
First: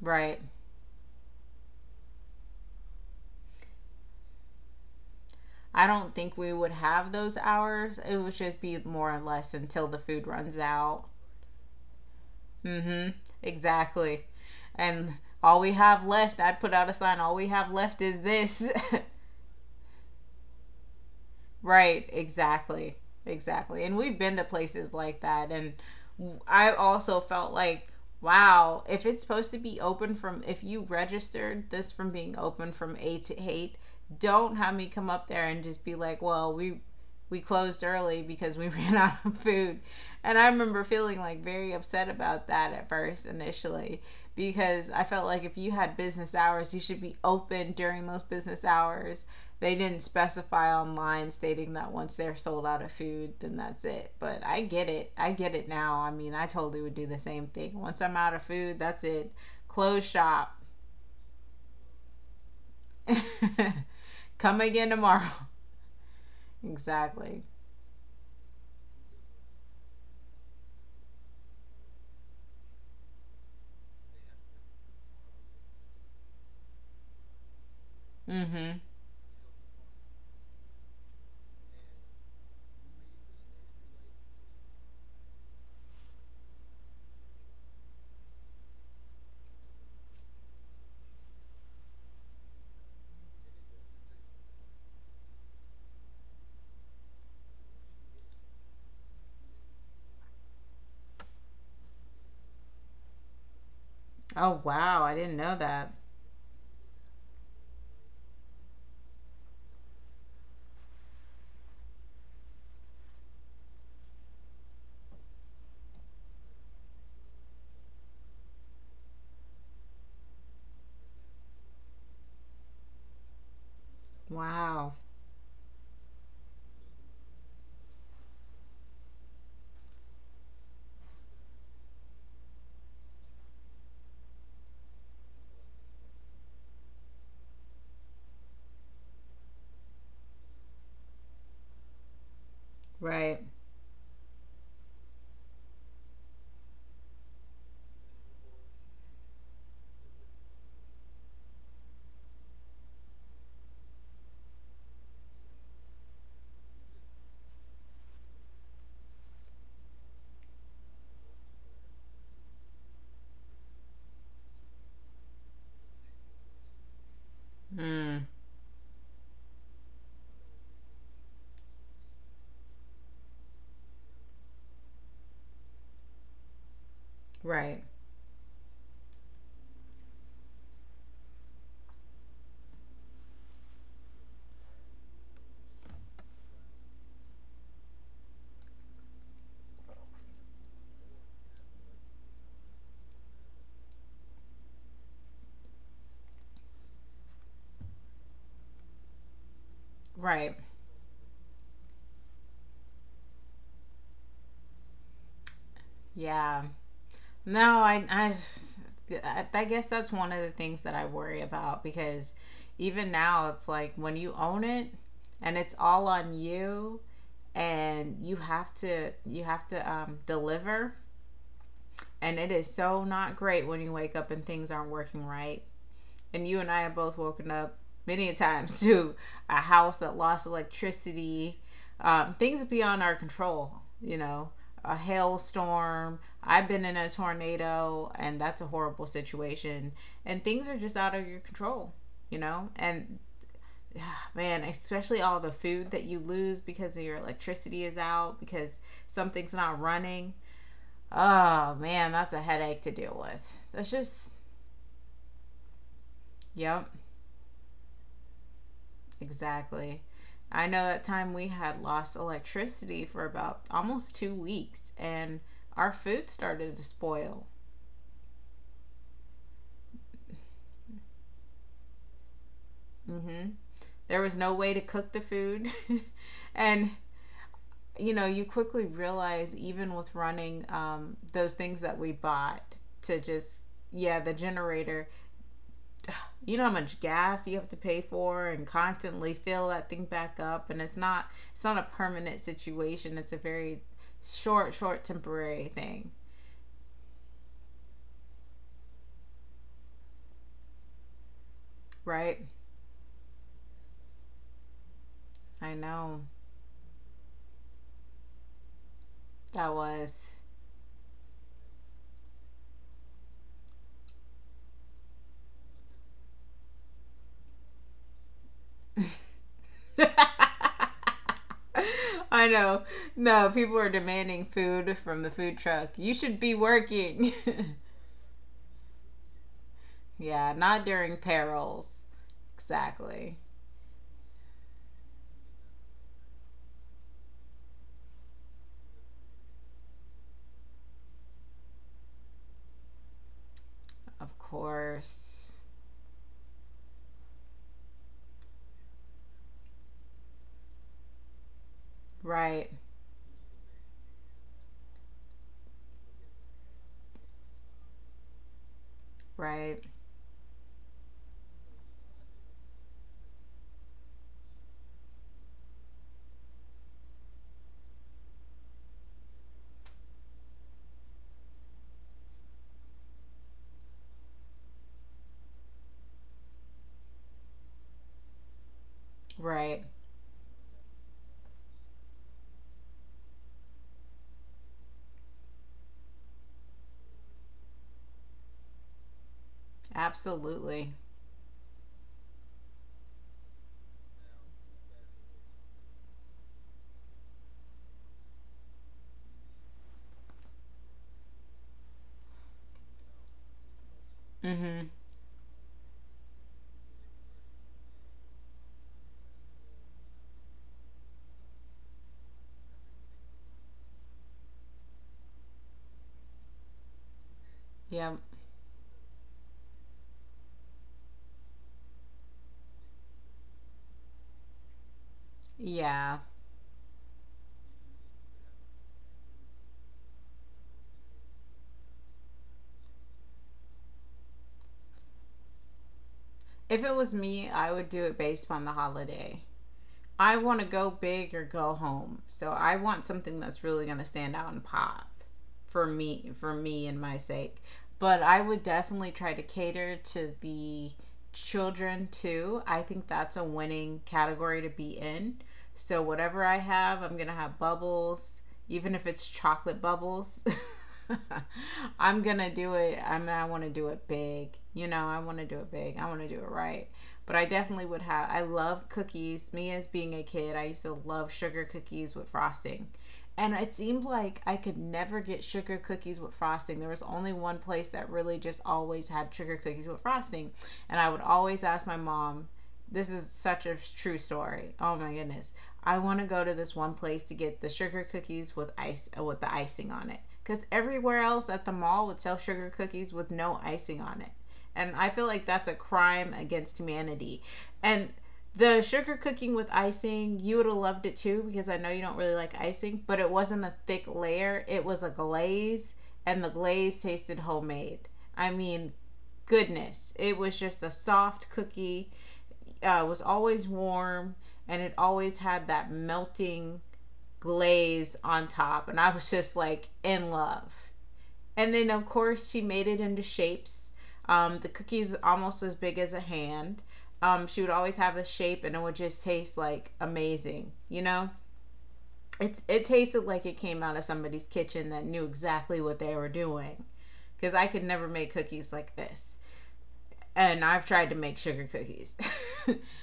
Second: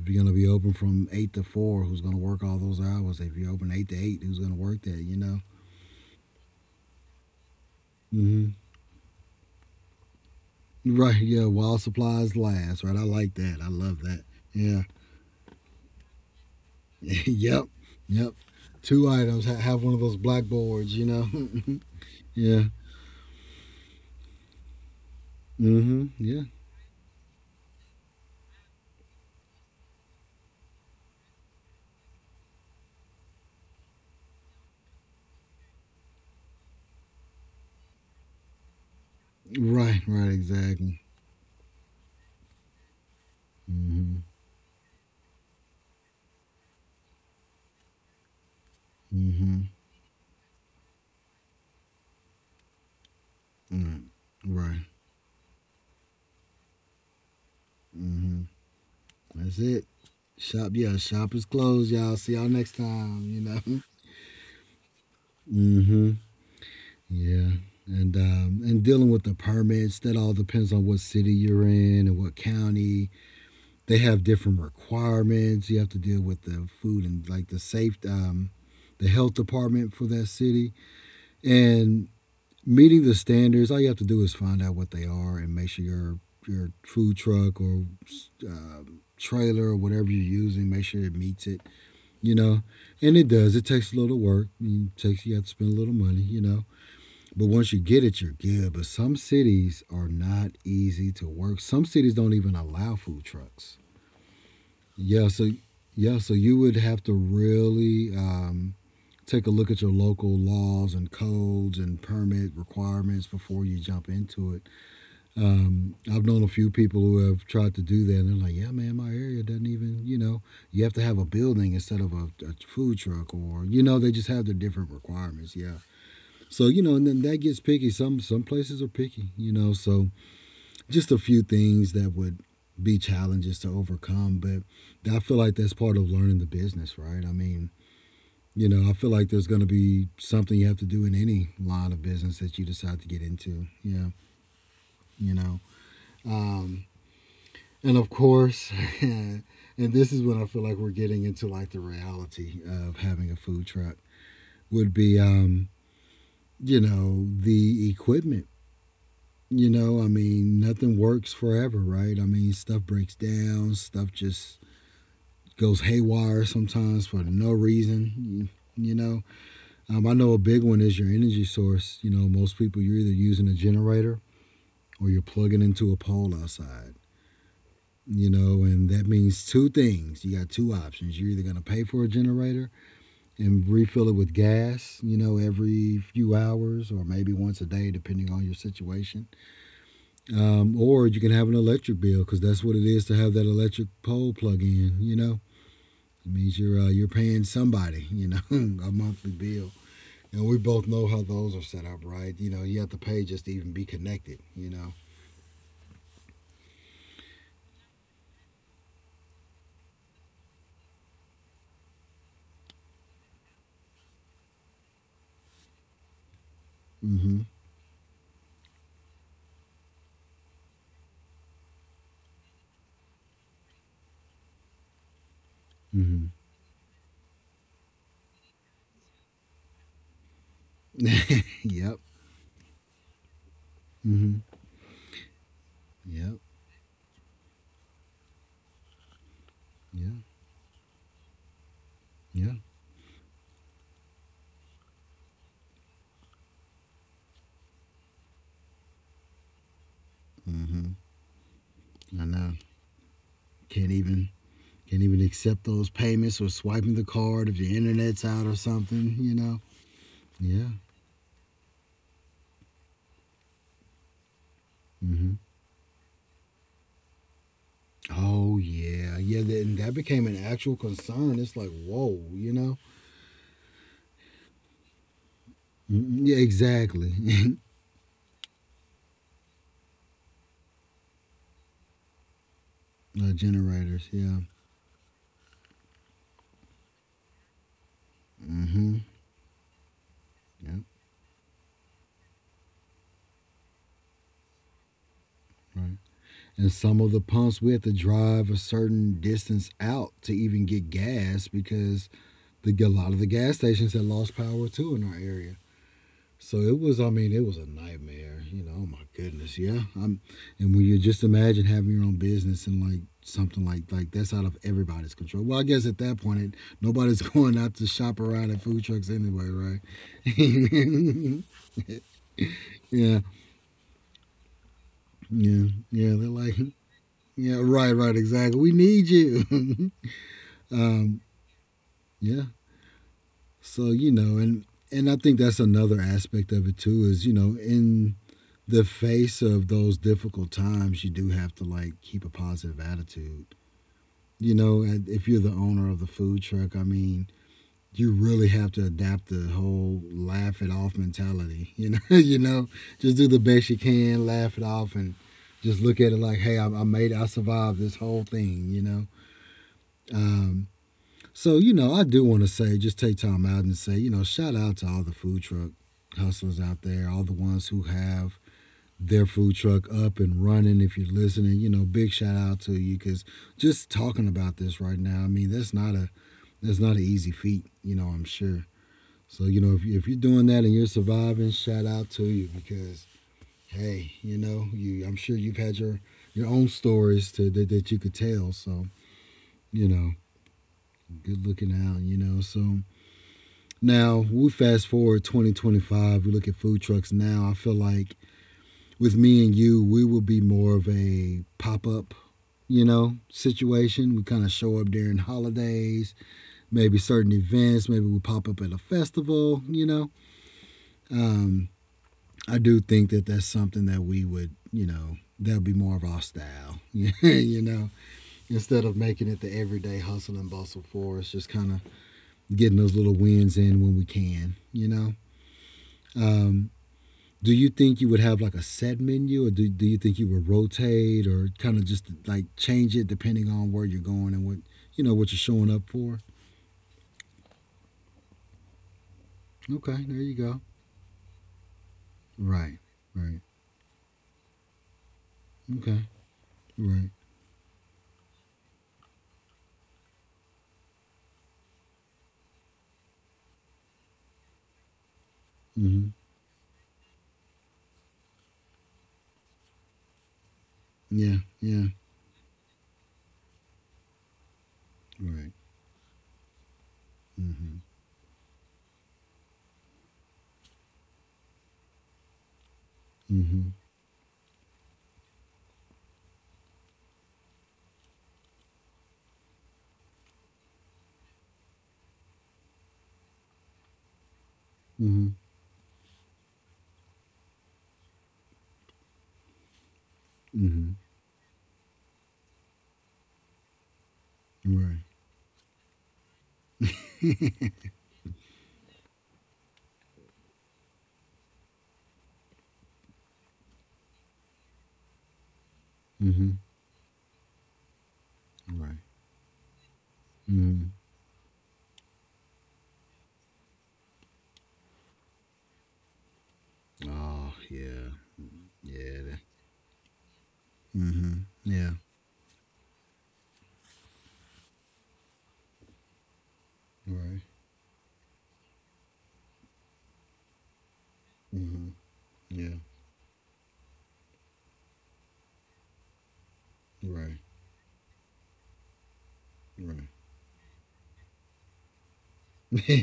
If you're gonna Right. be open from eight to four, who's gonna work all those hours? If you're open eight to eight, who's gonna work that? You know. I don't think we would have those hours. It would hmm just be more or less until the food runs out. Right. Yeah. While supplies last. Right. I Mm-hmm. like that. I love Exactly. that. Yeah. And all we have left, I'd put out a sign, all we Yep. have left is Yep. this. Two items. Have one of those blackboards. You know. right, Yeah. exactly. Exactly. And we've been to places like that, and Mm-hmm. Yeah. I also felt like, wow, if it's supposed to be open from, if you registered this from being open from 8 to 8, don't have me come up there and just be like, "Well, we closed early because we ran out of food." Right, right, And I remember exactly. feeling like very upset about that at first initially Mm-hmm. because I felt like if you had business hours, you should be open during those business hours. Mm-hmm. They didn't specify online stating that once they're sold out of food, then that's Mm. it. But I Right. get it. I get it now. I mean, I totally would do the same thing. Once I'm out of Mm-hmm. food, that's it. That's it. Close shop. Shop. Yeah. Shop is closed, y'all. See y'all next time. You know. Come again tomorrow. Mm-hmm. Exactly. Yeah, and dealing with the permits, that all depends on what city you're in and what county. They have different requirements. You have to deal with the food and like the safe, Mhm. the health department for that city, and meeting the standards. All you have to do is find out what they are and make sure your food truck or uh, trailer, or whatever you're using, make sure it meets it. You know, and it does. It takes a little work. It takes you have to spend a little money. You know, but once you get it, you're good. But some cities are not easy to work. Some cities don't even allow food trucks. Oh wow, I Yeah, didn't so know that. yeah, so you would have to really take a look at your local laws and codes and permit requirements before you jump into it. I've known a few people who have tried to do that, and they're like, "Yeah, man, my area doesn't even, you know, you have to have a building instead of a food truck, or you know, they just have their different Wow. requirements." Yeah, so you know, and then that gets picky. Some places are picky, you know. So just a few things that would be challenges to overcome, but I feel like that's part of learning the business, right? I mean, you know, I feel like there's going to be something you have to do in any line of business that you decide to get Right. into. Yeah, you know, um, and of course, and this is when I feel like we're getting into like the reality of having a food truck would be, you know, the equipment. You know, I mean, nothing works forever, right? I mean, stuff breaks down, stuff just goes haywire sometimes for no Mm, reason. You know, I know a big one is your energy source. You know, most people you're either using a generator or you're plugging into a pole outside. right. You know, and that means two things. You got two options. You're either going to pay for a generator and refill it with gas, you know, every few hours or maybe once a day, depending on your situation. Or you can have an electric bill, because that's what it is to have that electric pole plug in. You know, it means you're paying somebody. You know, a monthly bill, and Right. we both know how those are set up, right? You know, you have to pay just to even be connected. You know. Yeah. No, I guess that's one of the things that I worry about because even now it's like when you own it and it's all on you Mm-hmm. and you have to deliver, and it is so not great when you wake up and things aren't working right, Mm-hmm. and you and I have both woken up many times to a house that lost electricity, Yep. Things beyond our control. You Mm-hmm. know, a hailstorm. Yep. I've been in a tornado, and that's a horrible situation. Yeah. And things are just out of your control. You Yeah. know, and man, especially all the food that you lose because your electricity is out because something's not running. Mm-hmm. Oh man, I that's a know. headache to deal with. That's Can't even just, can't even accept those payments or yep. swiping the card if the internet's out or something. You know. Exactly. I Yeah. know that time we had lost electricity for about almost 2 weeks Mm-hmm. and our food started to spoil. Oh yeah, yeah. That became an actual concern. It's like, whoa, you know? hmm There was no way to cook the food. Mm, yeah, And, exactly. you know, you quickly realize, even with running those things that we bought to just, Generators. yeah, the Yeah. generator, you know how much gas you have to pay for and Mm-hmm. constantly fill that thing back up. Yeah. And it's not a permanent situation. It's a very short, short, temporary Right. thing. And some of the pumps we had to drive a certain distance out to even get gas because Right. the a lot of the gas stations had lost power too in our area. I know. So it was, I mean, it was a nightmare. You know, oh my goodness, That yeah. I'm, was. and when you just imagine having your own business and like something like that's out of everybody's control. Well, I guess at that point, it, nobody's going out to shop around at food trucks anyway, right? I know. Yeah, No, people are demanding food from the food yeah, truck. yeah. You They're should be like, working. yeah, right, right, exactly. We need you. Yeah, not during perils. Yeah. Exactly. So you know, and I think that's another aspect of it too is you know in the face of those difficult times, you do have to like keep a positive attitude. Of You know, and if you're the course. owner of the food truck, I mean, you really have to adapt the whole laugh it off mentality. You know, you know, Right. just do the best you can, laugh it off, and just look at it like, hey, I made it, I survived this whole thing. You know, Right. um, so you know, I do want to say, just take time out and say, you know, shout out to all the food truck hustlers out there, all the ones who have their food truck up and running. If you're listening, you know, big shout out to you because just talking about this right now, I mean, that's not an easy feat, you know. I'm sure. So you know, Right. If you're doing that and you're surviving, shout out to you because hey, you know, you I'm sure you've had your own stories to that, that you could tell. So you know, Absolutely. good looking out, you know. So now we fast forward 2025. We look at food trucks now. I feel like with me and you, we will be more of a pop up, you know, situation. We kind of show Mhm. up during holidays, maybe certain events, maybe we pop up at a festival, you know. Um, I do think that that's something that we would, you know, that would be more of our style, you know, Yep. instead of making it the everyday hustle and bustle for us, just kind of getting those little wins in when we can, you know. Yeah. Um, do you think you would have like a set menu or do you think you would rotate or kind of just like change it depending on where you're going and what you know what you're showing up for. If it was me, I would do it based on the holiday. Okay, there you I want go. to go big or go home. So I Right. want something Right. that's really going to stand out and pop for Okay. me and Right. my sake. But I would definitely try to cater to the children too. I think that's a winning category to be in. So Mm-hmm. whatever I have, I'm going to have bubbles, even if it's chocolate bubbles. Yeah, yeah. I'm going to do it. I mean, I want to do it big. You know, I want to Right. do it big. I want to do it right. But I Mm-hmm. definitely would have. I love cookies. Me as being a kid, I used to love sugar cookies with frosting. And Mm-hmm. it seemed like I could never get sugar cookies with frosting. There was only one place that really just always had sugar cookies with frosting. And I would always ask my mom, this is such a true story. Oh my Mm-hmm. goodness. I want to go to this one place to get the sugar cookies with ice with the icing on it. Cuz Mm-hmm. everywhere else at the mall would sell sugar cookies with no icing on it. And Right. I feel like that's a crime against humanity. And the sugar cooking with icing, you would have loved it too because I know you don't really like icing, but it wasn't a thick layer. It was a glaze, and Mm-hmm. the glaze tasted homemade. I mean, Right. goodness. It was just Mm-hmm. a soft cookie. It was always warm, and it always had that melting Oh yeah. glaze on top. And I Yeah, was that- just like in love. mm-hmm. And then, Yeah. of course, she made it into shapes. The cookie's almost as big as a hand. Right. She would always have the shape, and it would just taste like amazing. You know, Mm-hmm. it's Yeah. it tasted like it came out of somebody's kitchen that knew exactly what they were doing. Right. Because I could never make cookies like this Right. and I've tried to make sugar cookies.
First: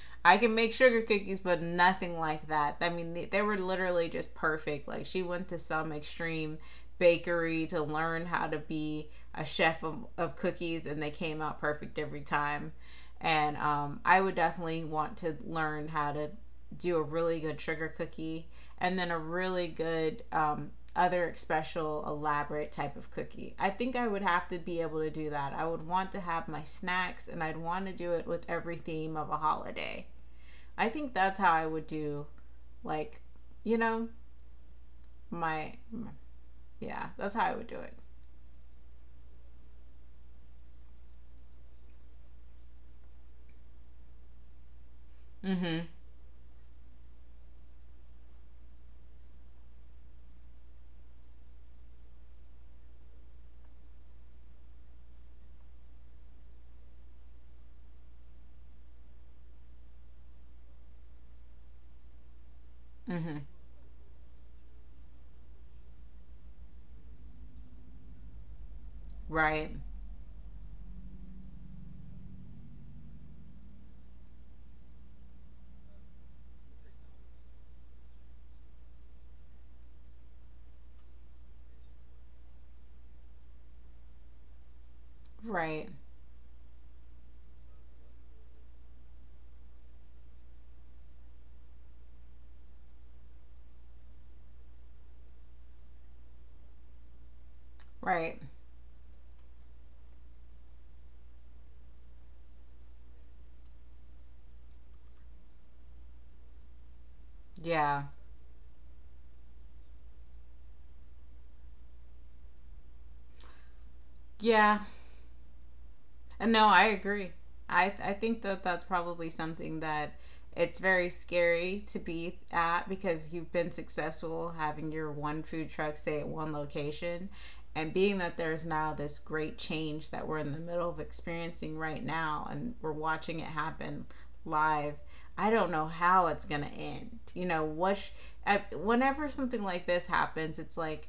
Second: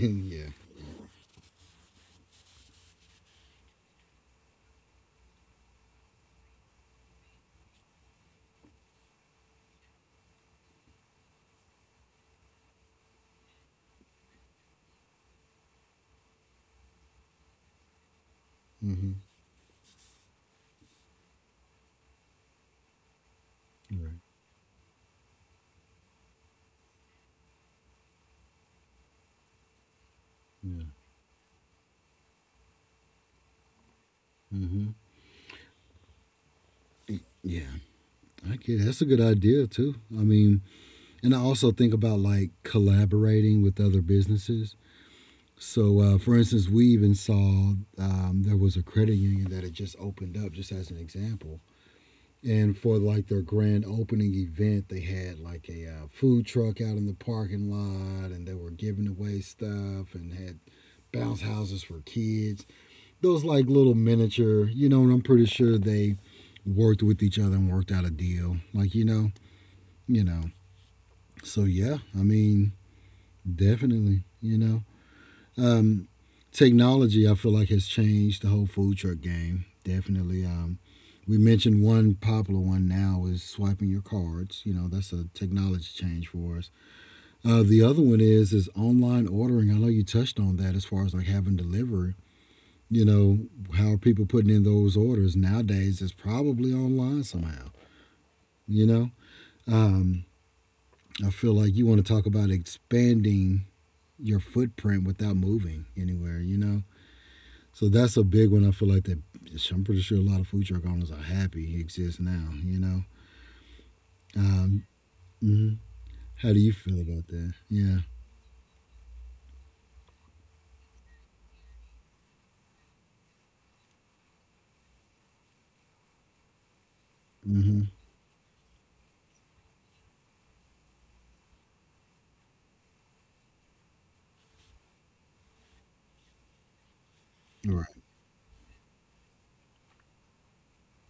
I Yeah. can make sugar cookies, but nothing like that. I mean, they were literally just perfect. Like, she went to some extreme bakery to learn how to be a chef of cookies, and they came out perfect every time. And I would definitely want to learn how to do a really good sugar cookie and then Mm-hmm. a really good other special elaborate type of cookie. I think I Right. would have to be able to do that. I would want to have my snacks and I'd want to do it with every theme of a holiday. Yeah. I think that's how I would do like, you know, Mm-hmm. my yeah, that's how I Yeah, would do it. I get it. That's a good idea too. I mean, and I also think about like collaborating with other businesses. Mhm. So, for instance, we even saw there was a credit union that had just opened up, just as an example. And for like their grand opening event, they had like a food truck out in the parking lot, and they were giving away stuff and had bounce houses for kids, Mhm. those like little miniature, you know, and I'm pretty sure they worked with each other and worked out a deal. Like, you know, Right. you know. So yeah, I mean, definitely, you know. Um Technology I feel like has changed the whole food truck game. Definitely. We mentioned one popular one now is swiping your cards. You know, that's a Right. technology change for us. The other one is online ordering. I know you touched on that as far as like having delivery. You know, how are people putting in those orders nowadays? It's probably online somehow. Right. You know, um, I feel like you want to talk about expanding your footprint without moving anywhere. You know, so Yeah. that's a big one. I feel like that. I'm pretty sure a lot of food truck owners are happy he exists now. You know, Yeah. um, mhm. And How do no, you I feel about agree. that? I Yeah. th- I think that that's probably something that it's very scary to be at because you've been successful having your one food truck stay at one location, Mm-hmm. and being that there's now this great change that we're in the middle of experiencing right now and we're watching it happen live. I don't know how it's going to end, you know All right. what I, whenever something like this happens it's like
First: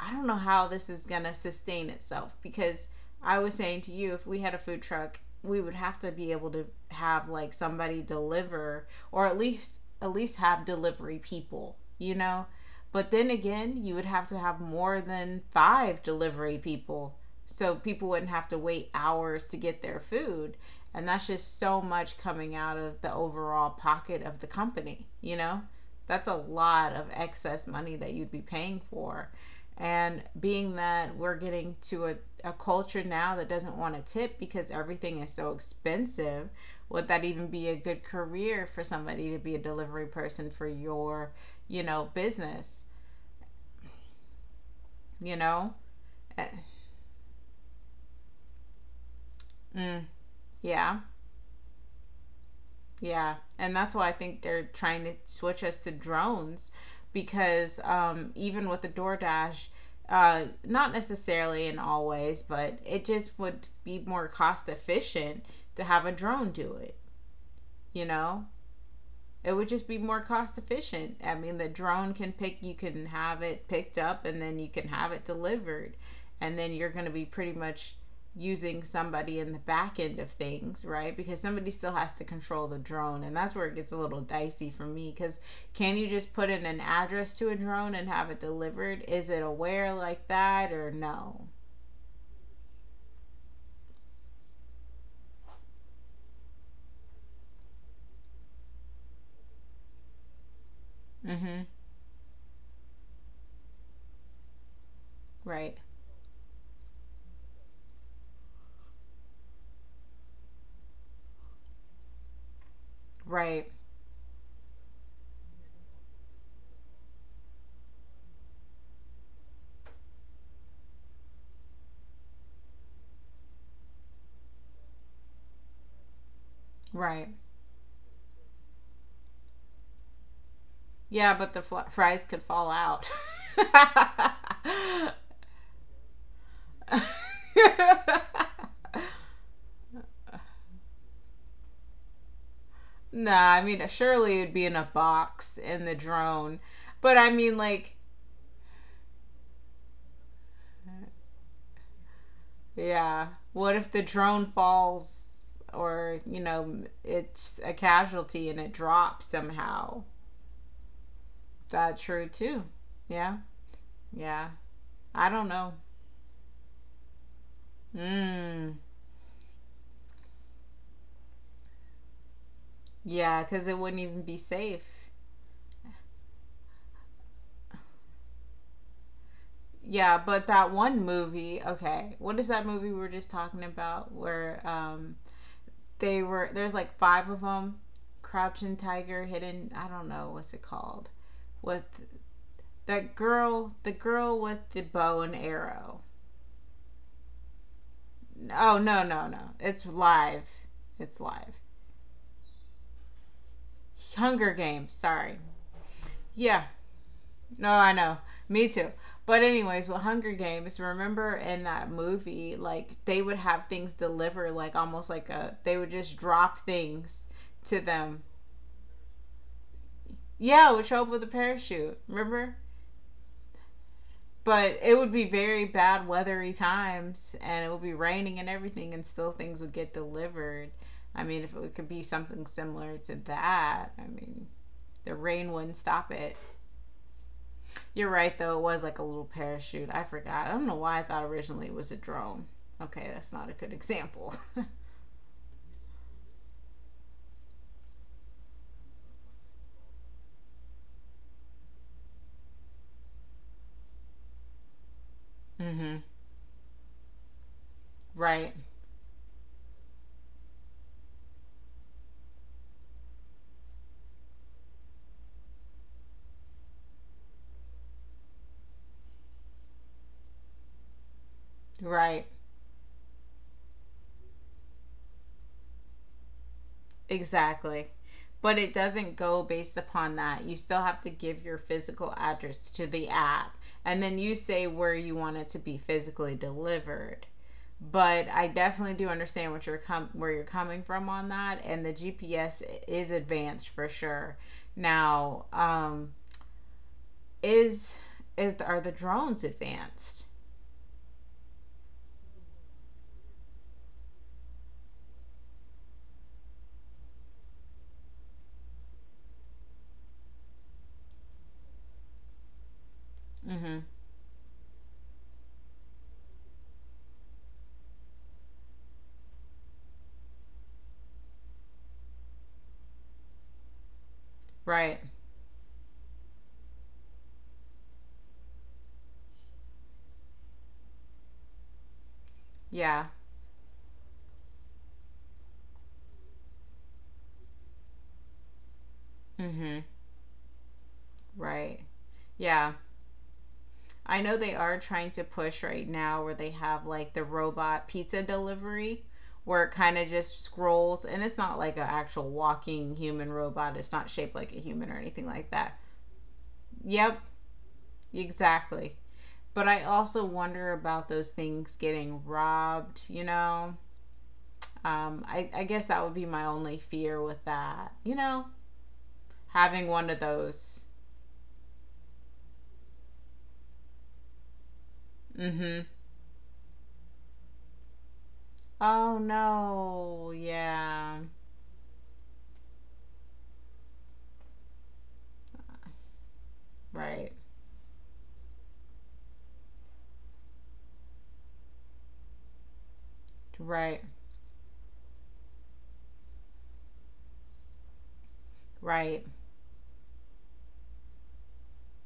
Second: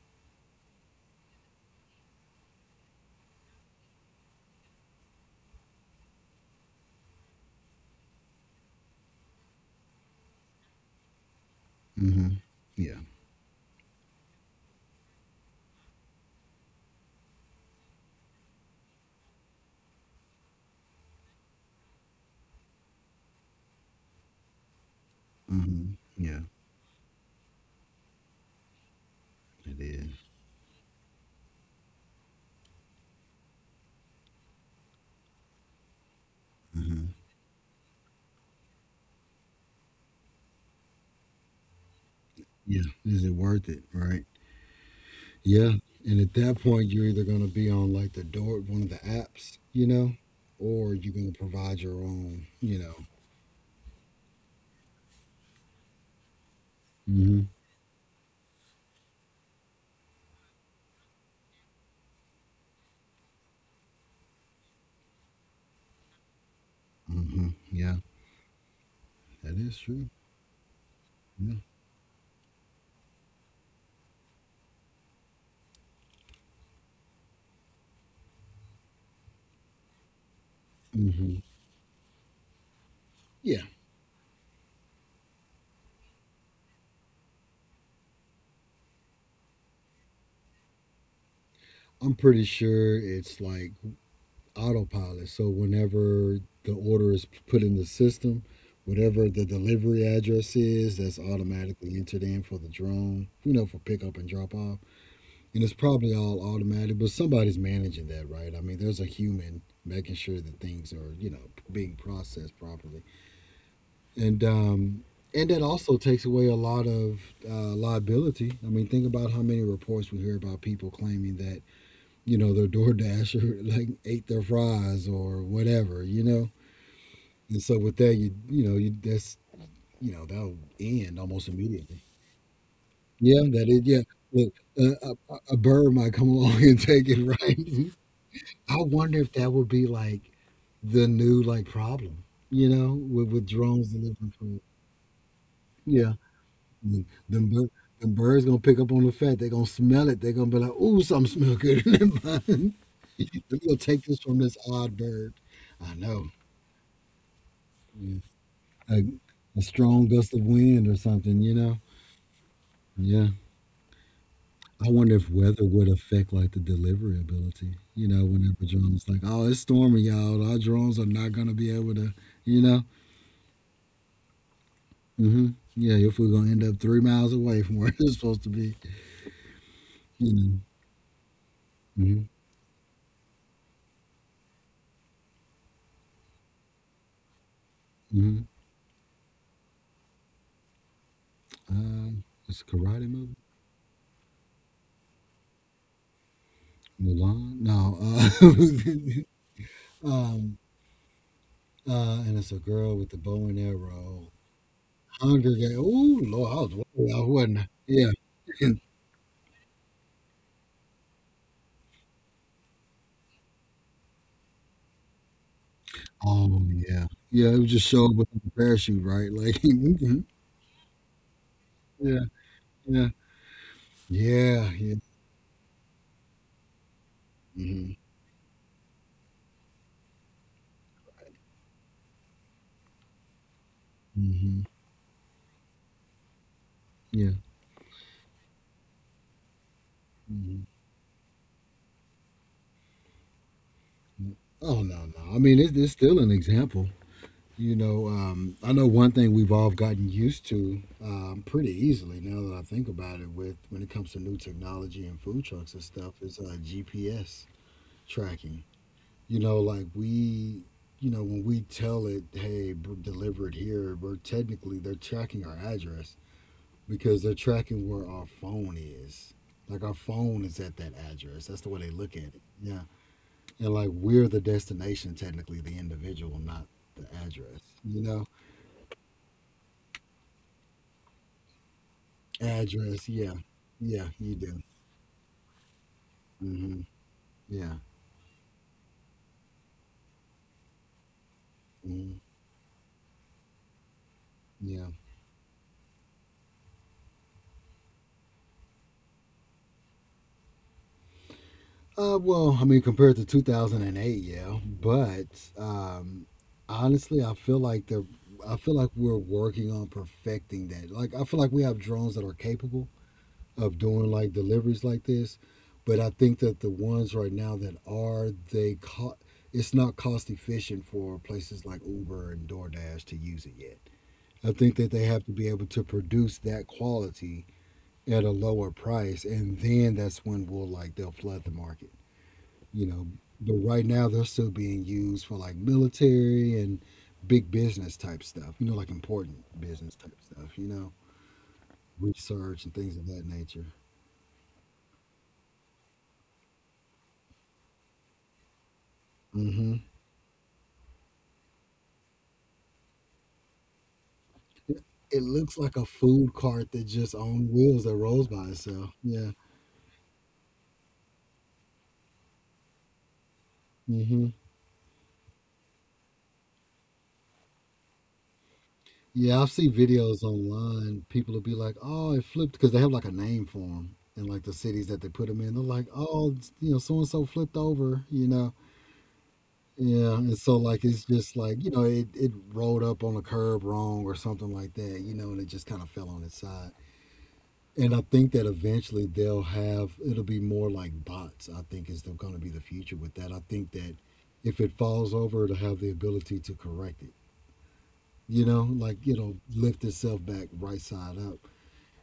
I don't know how this is going to sustain itself because I was saying to you, if we had a food truck, we would have to be able to have like somebody deliver or at least have delivery people, you Mm-hmm. know? Yeah. But then again, you would have to have more than 5 delivery people. So people wouldn't have to wait hours to get their food, and that's just so much coming out of the overall pocket of the company, you know? Mm-hmm. That's a Yeah. lot of excess money that you'd be paying for, It and is. being that we're getting to a culture now that doesn't want to tip because everything is so expensive, Mm-hmm. would that even be a good career for somebody to be a delivery person for your, you know, Yeah. business? Is it worth it? Right. You know? Yeah. And at that point, you're either going to be on like the door, one of the apps, you Mm, know, or yeah. you're going to provide your own, you know. Yeah. And that's why I think they're trying to switch us to drones Hmm. because even with the DoorDash, not necessarily in all ways, but it just would be more cost efficient to have a drone do it. Hmm. Yeah, You know, it that would is just be true. more cost efficient. I Yeah. mean, the drone can pick, you can have it picked up and then you can have it delivered, and then you're going to be pretty much using somebody in the back end of things, right? Hmm. Because somebody still has to control the drone, and that's Yeah. where it gets a little dicey for me because can you just put in an address to a drone and have it delivered, is it aware like that or no? I'm pretty sure it's like autopilot. So whenever the order is put in the system, whatever the delivery address is, that's Mm-hmm. automatically entered in for the drone, you know, for pickup and drop off. And it's Right. probably all automatic, but somebody's managing that, right? I mean, there's a human making sure that things are, you know, being processed properly, Right. and um, and that also takes away a lot of liability. I mean, think about how many reports we hear about people claiming that, you know, their DoorDasher like ate their fries or whatever, you know. Right. And so with that, you know, you know that'll end Yeah, almost but the immediately. fries could fall out. Yeah, that is. Yeah, look, a bird might come along and take it, right? I wonder if that would be like the new like problem, you know, with Nah, I mean, drones delivering surely it'd be food. in a box in the Yeah, drone. the But I the mean, like, bir- birds gonna pick up on the fat. They're gonna smell it. They're gonna be like, "Ooh, something smell good in that bun." yeah, Let me what go if the take this from drone this odd bird. falls I or, know. you know, it's a Yeah. casualty and it A, drops a somehow? strong gust of wind or something, you know. That's true too. Yeah. Yeah, yeah. I wonder I if don't weather know. would affect like the delivery ability. You know, whenever Mm. drones like, "Oh, it's storming, y'all. Our drones are not gonna be able to," you know. Yeah, because it wouldn't even be safe. Hmm. Yeah, your food gonna end up 3 miles away from where it's supposed to be. Yeah, You but know. that one movie, okay. Hmm. What is that movie we were just talking about where they were there's like five of them, Hmm. Crouching Tiger, Hidden, I don't know what's it called. With Uh, it's a karate that movie. girl, the girl with the bow and arrow. Mulan. No. Oh, no, no, no. It's um. live. It's live. And it's a girl with the bow and arrow. Hunger Games, sorry. Hunger Games. Oh Lord, Yeah, I was way I wasn't I? no, I Yeah. know. Me And- too. But anyways, with Hunger Games, remember in that movie, like they would have things delivered, like almost like a they would just drop oh yeah. things Yeah. It was to just showed them. with the parachute, right? Like. Mhm. Yeah, it would show up with a parachute. Yeah. Remember? Yeah. Yeah. But it Yeah. would be very bad weathery times, and it would be Hmm. raining and everything, and still things would get delivered. I mean, if it could be something similar to that, I mean, Hmm. the rain wouldn't stop it. Yeah. You're right, though. It was like a little parachute. I forgot. I don't Hmm. know why I thought originally it was a drone. Okay, that's not a good example. Oh no, no. I mean, it, it's still an example. You know, I know one thing we've all gotten used to pretty easily now that I think about it. With when it comes to new technology and food trucks and Mm-hmm. stuff, is GPS Right, tracking. You know, like we, you know, when we tell it, "Hey, b- deliver it here," we're technically they're tracking our address because they're tracking where our phone is. Like our phone is at that address. That's the way they look at right. it. Yeah, and like we're the destination, technically, the individual, not the address. Exactly. You know. But it doesn't go based upon that. You still have to give your physical address to the Address, yeah, app. And yeah, then you you do. say where you want it to be physically Hmm. delivered. Yeah, But I definitely do understand what you're where you're coming from on that. And the hmm, GPS is advanced for sure. yeah. Now, is is are the drones advanced? Well, I mean, compared to 2008, yeah, but um, honestly, I feel like the I feel like we're working on perfecting that. Like, I feel like we have drones that are capable Mm-hmm. of doing like deliveries like this, but I think that the ones right now that are they co- it's not cost efficient for places like Uber and DoorDash to use it yet. I think that Right. they have to be able to produce that quality at a lower price, and then that's when we'll like they'll flood the market, you Yeah. know. But right now they're still being used for like military and big business type stuff, you know, like important Mm-hmm. business type stuff, you know, Right. research Yeah. and things of that nature. I know they are trying to push right now where they have like the robot pizza delivery where it Hmm. kind of just scrolls and it's not like an actual walking human robot. It's not shaped like a human or It anything like looks that. like a food cart that just Yep, on wheels that rolls by itself. exactly. Yeah. But I also wonder about those things getting robbed, you know? Hmm. I guess that would be my only fear with that. You know, Yeah, I've seen having one of videos those. online. People will be like, "Oh, it flipped," because they have like a name for them, and like the cities that they put them in. They're Mm-hmm. like, "Oh, it's- you know, so and so flipped over," you know. Oh Yeah, no. and so like it's Yeah. just like you know it it rolled up on the curb wrong or something like that, you know, and it just kind of fell on its side. Right. And I think that eventually they'll have it'll be more like bots. I think is going to be the future with that. I think that Right. if it falls over, it'll have the ability to correct it. You know, like you Right. know, lift itself back right side up.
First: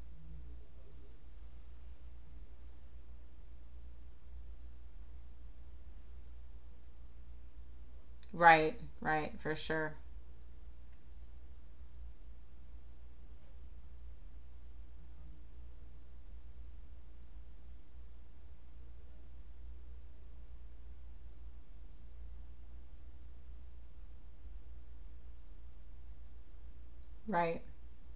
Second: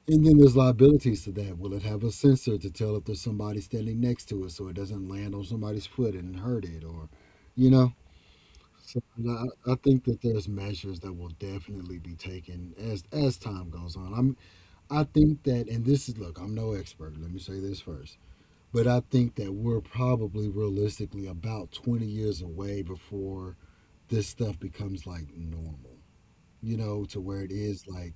And then there's liabilities to that. Will it have a sensor to tell if there's somebody standing next to it so it doesn't land on somebody's foot and hurt it, or you know? Right. So and Right. For I sure. think that there's measures that will definitely be taken as time goes on. I'm I think that and this is look, I'm no expert, let me say this first. But I think that we're probably realistically about 20 years away before this stuff becomes like normal. You know, to where it Right. is like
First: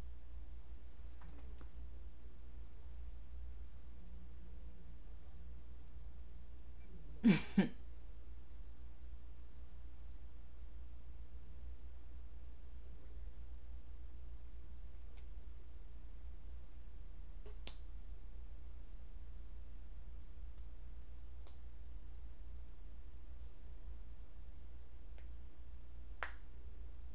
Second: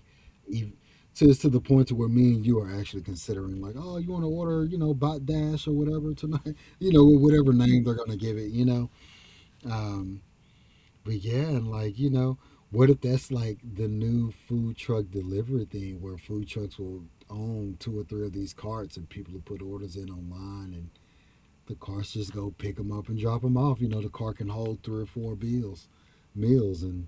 ev to the point to where me and you are actually considering like, oh, you want to order, you know, bot dash or whatever tonight, you know, whatever name they're gonna give it, you know. Um, but yeah, and like, you know, what if that's like the new food truck delivery thing where food trucks will own two or three of these carts and people will put orders in online and the carts just go pick them up and drop them off. You know, the car can hold three or four bills, meals and,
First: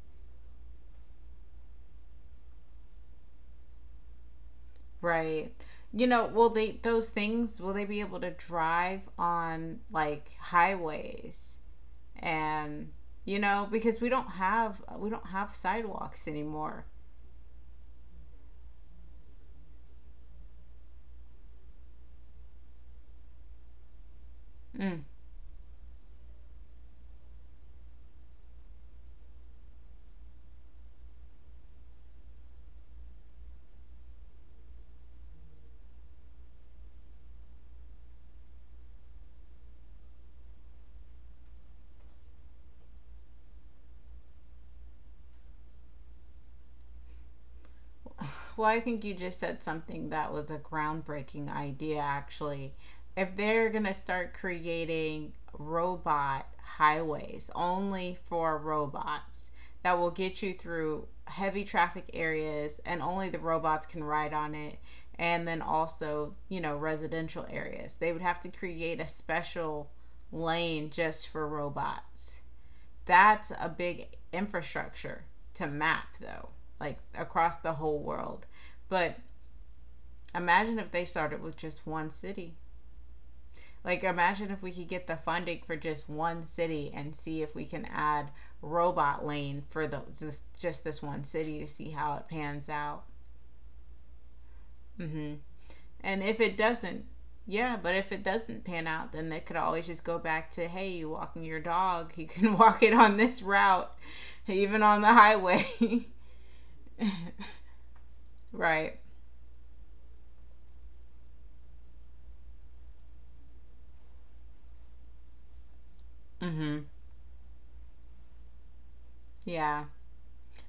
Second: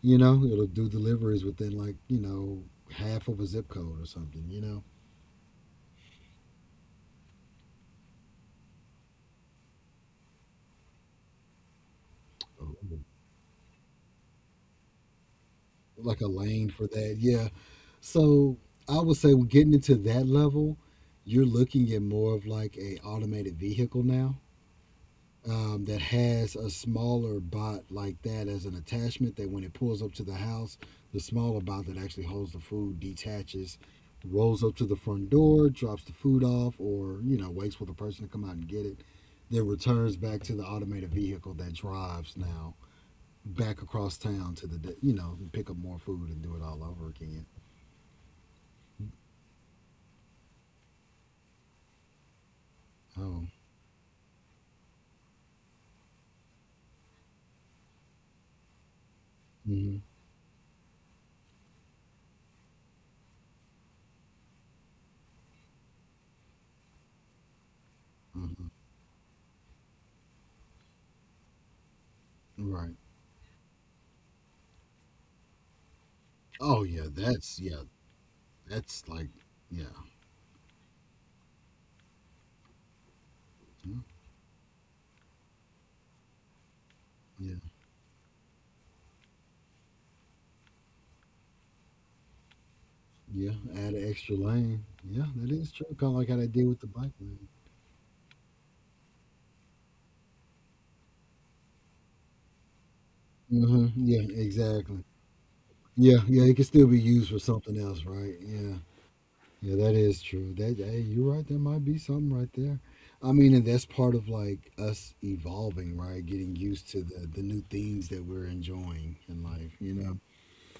you know, it'll do deliveries within like, you know, half of a zip code or something, you know. Right. You know, will they those things will they be able to drive on like highways and Ooh. you know because we don't have Like a sidewalks lane for anymore. that. Yeah. So I would say we're getting into that level, you're looking at more of like a automated vehicle now, Mm. That has a smaller bot like that as an attachment that when it pulls up to the house, the smaller bot that actually holds the food detaches, rolls up to the front door, drops the food off, or you know waits for the person to come out and get it, then returns back to the automated vehicle that drives now back across town to the you know pick up more food and do it all over again. Well, I think you just said something that was a groundbreaking idea, actually. If Oh, they're going to start creating robot highways only for robots hmm. that will get you through heavy traffic areas and only the robots can ride on it, and then also, you know, residential areas, they would have to Hmm. create a special lane just for robots. Right. That's a big infrastructure to map, though, Oh like across the yeah, whole world. that's But like yeah, imagine if they started with just one city. Like, imagine if we could get the funding for just one city and see yeah. if we can add robot lane for the, just this one city to see how it pans out. Yeah, add an extra lane. Yeah, Mm-hmm. that is true. Kind of like And how they if it did with the bike doesn't, lane. yeah, but if it doesn't pan out, then they could always just go back to, hey, you walking your dog, you can walk it on this Hmm. route, Yeah, even exactly. on the highway. Yeah, yeah, it can still be used for something else, right? Yeah, Right. yeah, that is true. That hey, you're right. There might be something right there. I mean, and that's part of like us evolving, right? Getting used Mm-hmm. to the new things that we're enjoying in life. You Yeah. know.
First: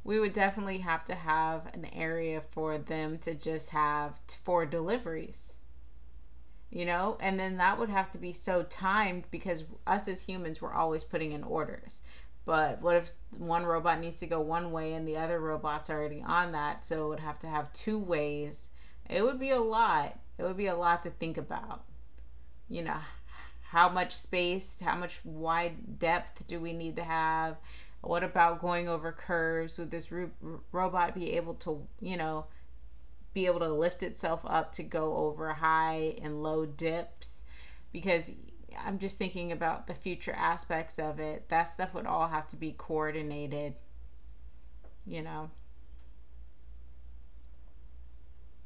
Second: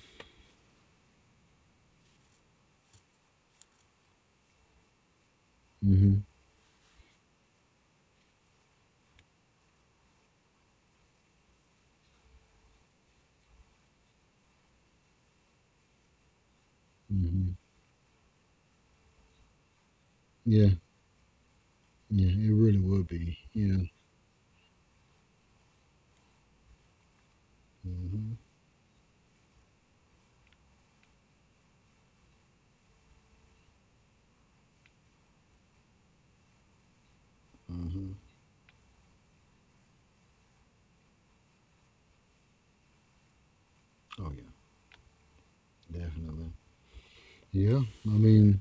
We would definitely have to have an area for them to just for deliveries, Hmm. you know? And then that would have to be so timed because us as humans, we're always putting in orders. But what if one robot needs to go one way and the other robot's already on that? So it would have to Hmm. have two ways. It would be a lot. It would be Yeah, a lot to think about. yeah, it really You know, would be. Yeah. how much space, how much wide depth do we need to have? What Hmm. about going over curves? Would robot be able to, you know, be able to lift itself up to go over high and low dips? Hmm. Because I'm just thinking about the future aspects of it. That stuff would all have to be coordinated, Oh yeah, you know. definitely. Yeah, I mean.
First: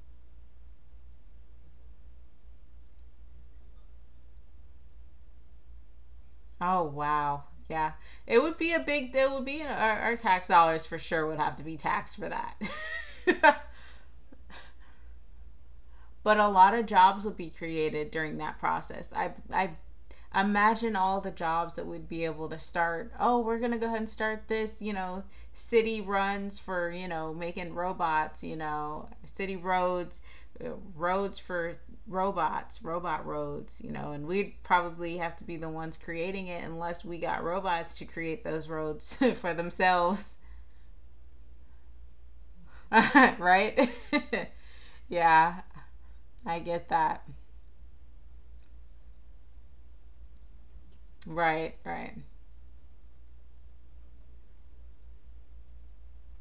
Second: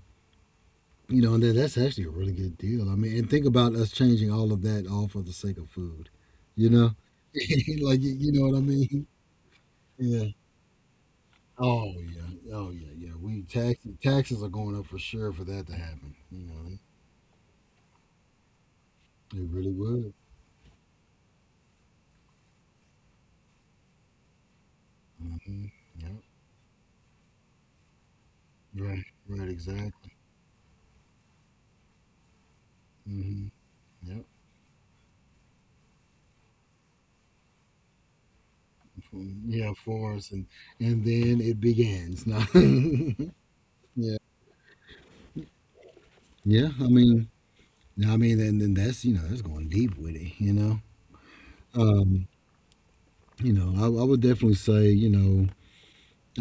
You know, and that, that's actually a really good deal. I mean, and think about us changing all of that all for the sake of food. You Oh, know, wow. Yeah. like you It know what would I be a mean? big, it would be, you know, our Yeah. tax dollars for sure would have to be Oh taxed for yeah. that. Oh yeah. Yeah. We tax Taxes are going up for sure for that to happen. But You a lot know, of jobs will be created during that process. I it I really would. imagine all the jobs that we'd be able to start. Oh, we're gonna go ahead and start this. You know, hmm city Yep. runs for, you know, making robots. You Right. know, Right. city Exactly. roads, uh, roads for robots, robot hmm roads. You know, Yep. and we'd probably have to be the ones creating it unless we got robots to create those roads for Yeah, for us, themselves. And then it begins. Now, Right? yeah, Yeah, I yeah. Get that. I mean, and then that's that's going deep with it. Right, right. Um. I would definitely say,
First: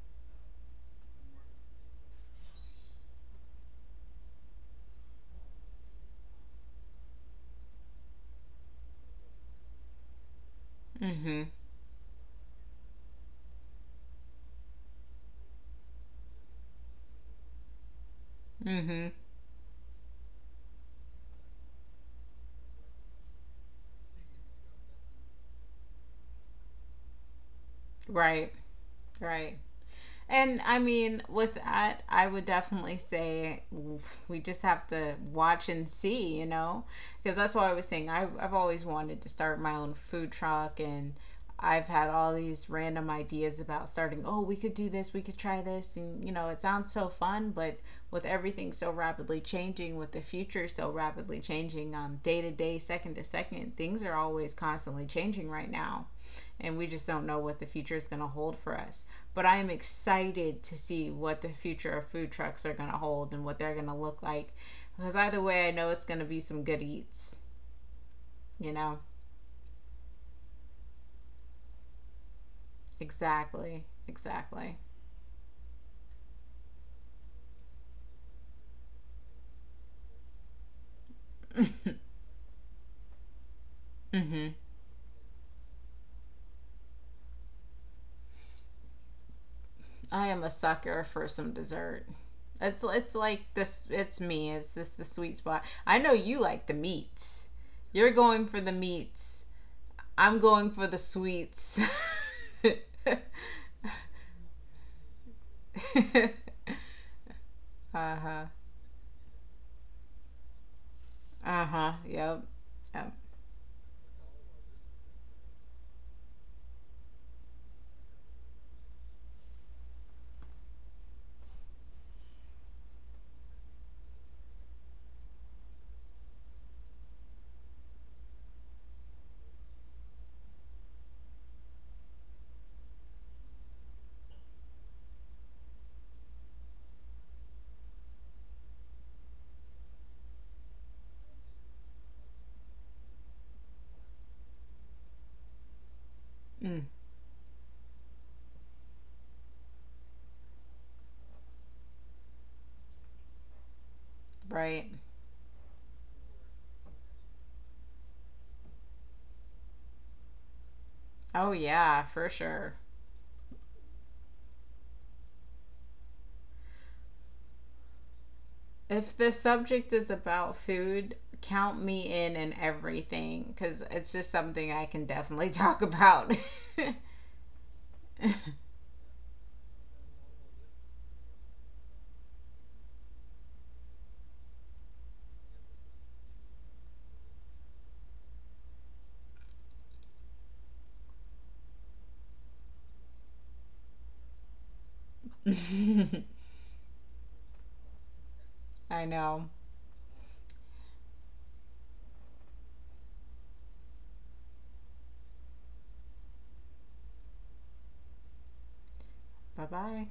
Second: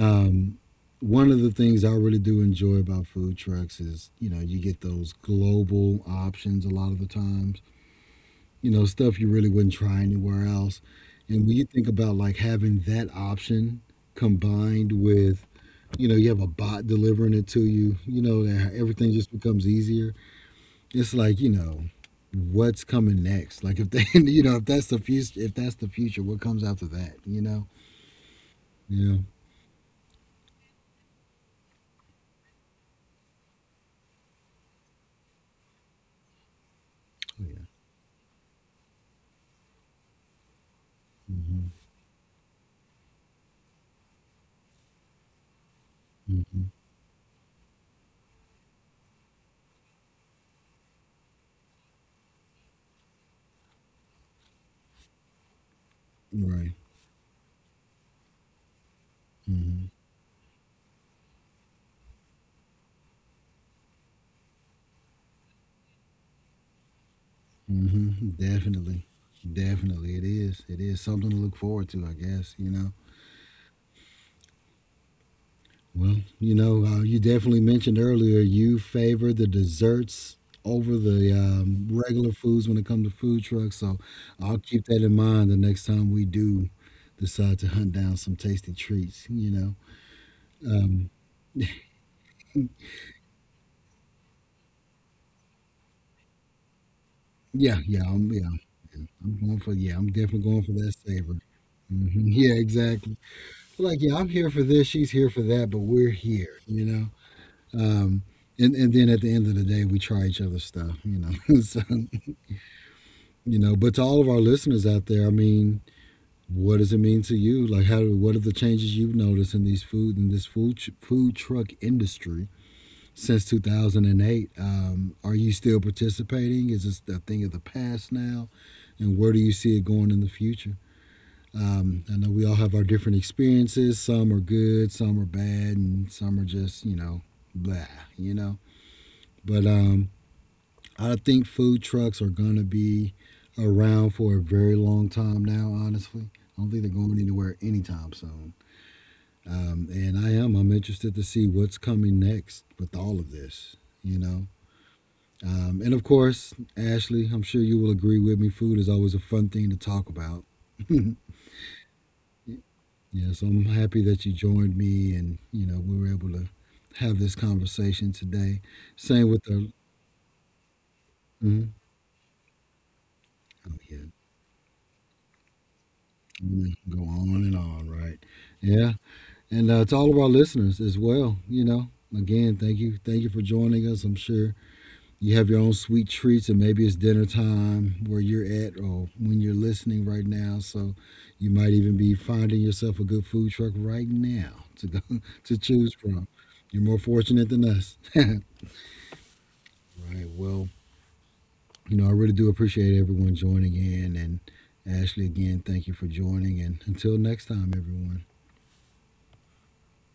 um, one of the things I really do enjoy about food trucks is, you know, you get those global options a lot of the times, you know, stuff you really wouldn't try anywhere else. Mm-hmm. And when you think about like having that option combined with, you know, you have a bot delivering it to you, you know, that Mm-hmm. everything just becomes easier. It's like, you know, what's coming next? Like if they, if that's the future, what comes after that, you know? Right. Yeah. Right. And I mean, with that, I would definitely say we just have to watch and see, you know, because that's what I was saying. I've always wanted to start my own food truck, and Mhm, I've had all these random ideas about starting. Oh, we could do this, we could try this, and you know, it mhm, sounds so fun, but with everything so rapidly changing, with the future so rapidly changing on day to day, second to second, things are always constantly changing right now. Right. And we just don't know what the future is going to hold for us. But I am Mhm, excited to see what the future of food trucks are going to hold and what they're going to look like because either way, I know it's going to be some good eats, mhm, you know? Definitely. Definitely. It is. It is something to look forward to, I guess, you know. Exactly. Exactly. Well, you definitely mentioned earlier you favor the desserts over the regular foods when it comes to food trucks. So Mm-hmm. I'll keep that in mind the next time we do decide to hunt down some tasty treats, you know. I am a sucker Um, for some dessert. It's like this. It's me. It's this the sweet spot. I know you like the meats. yeah, You're going yeah, for the meats. Yeah, I'm I'm definitely going going for for that the savor. sweets. Yeah, exactly. Like yeah, I'm here for this, she's here for that, but we're here, you know. Uh um huh. and then at the end of the day we try each other's stuff, you know. Uh So huh. Yep. Yep. But to all of our listeners out there, I mean, what does it mean to you? Like how, what are the changes you've noticed in these food in this food food truck industry since 2008? Are you still participating? Is this a thing of the past now? And where do you see it going in the future? I know we all have our different experiences. Some are good, some are bad, and some are just, you know, blah, you know. But I think food trucks are going to be around for a very long time now, honestly. I don't think Mm, they're going anywhere anytime soon. I'm interested to see what's coming next with all of this, you know. right. And of course, Ashley, I'm sure you will agree with me, food is always a fun thing to talk about. Oh, yeah, for sure. Yeah, so I'm happy that you joined me, and you know we were able to have this conversation today. If Same the with the, subject is about food, mhm. count me in and everything Oh because yeah, it's just something I can definitely talk about. I'm gonna go on and on, right? Yeah, and to all of our listeners as well. You know, again, thank you for joining us. I'm sure you have your own sweet treats, and maybe it's dinner time where you're at, or when you're listening right now. So you might even be finding yourself a good food truck right now to go to choose from. You're more fortunate than us. I know. Right. Well, you know, I really do appreciate everyone joining in. And Ashley, again, thank you for joining. And until next time, everyone. Bye bye.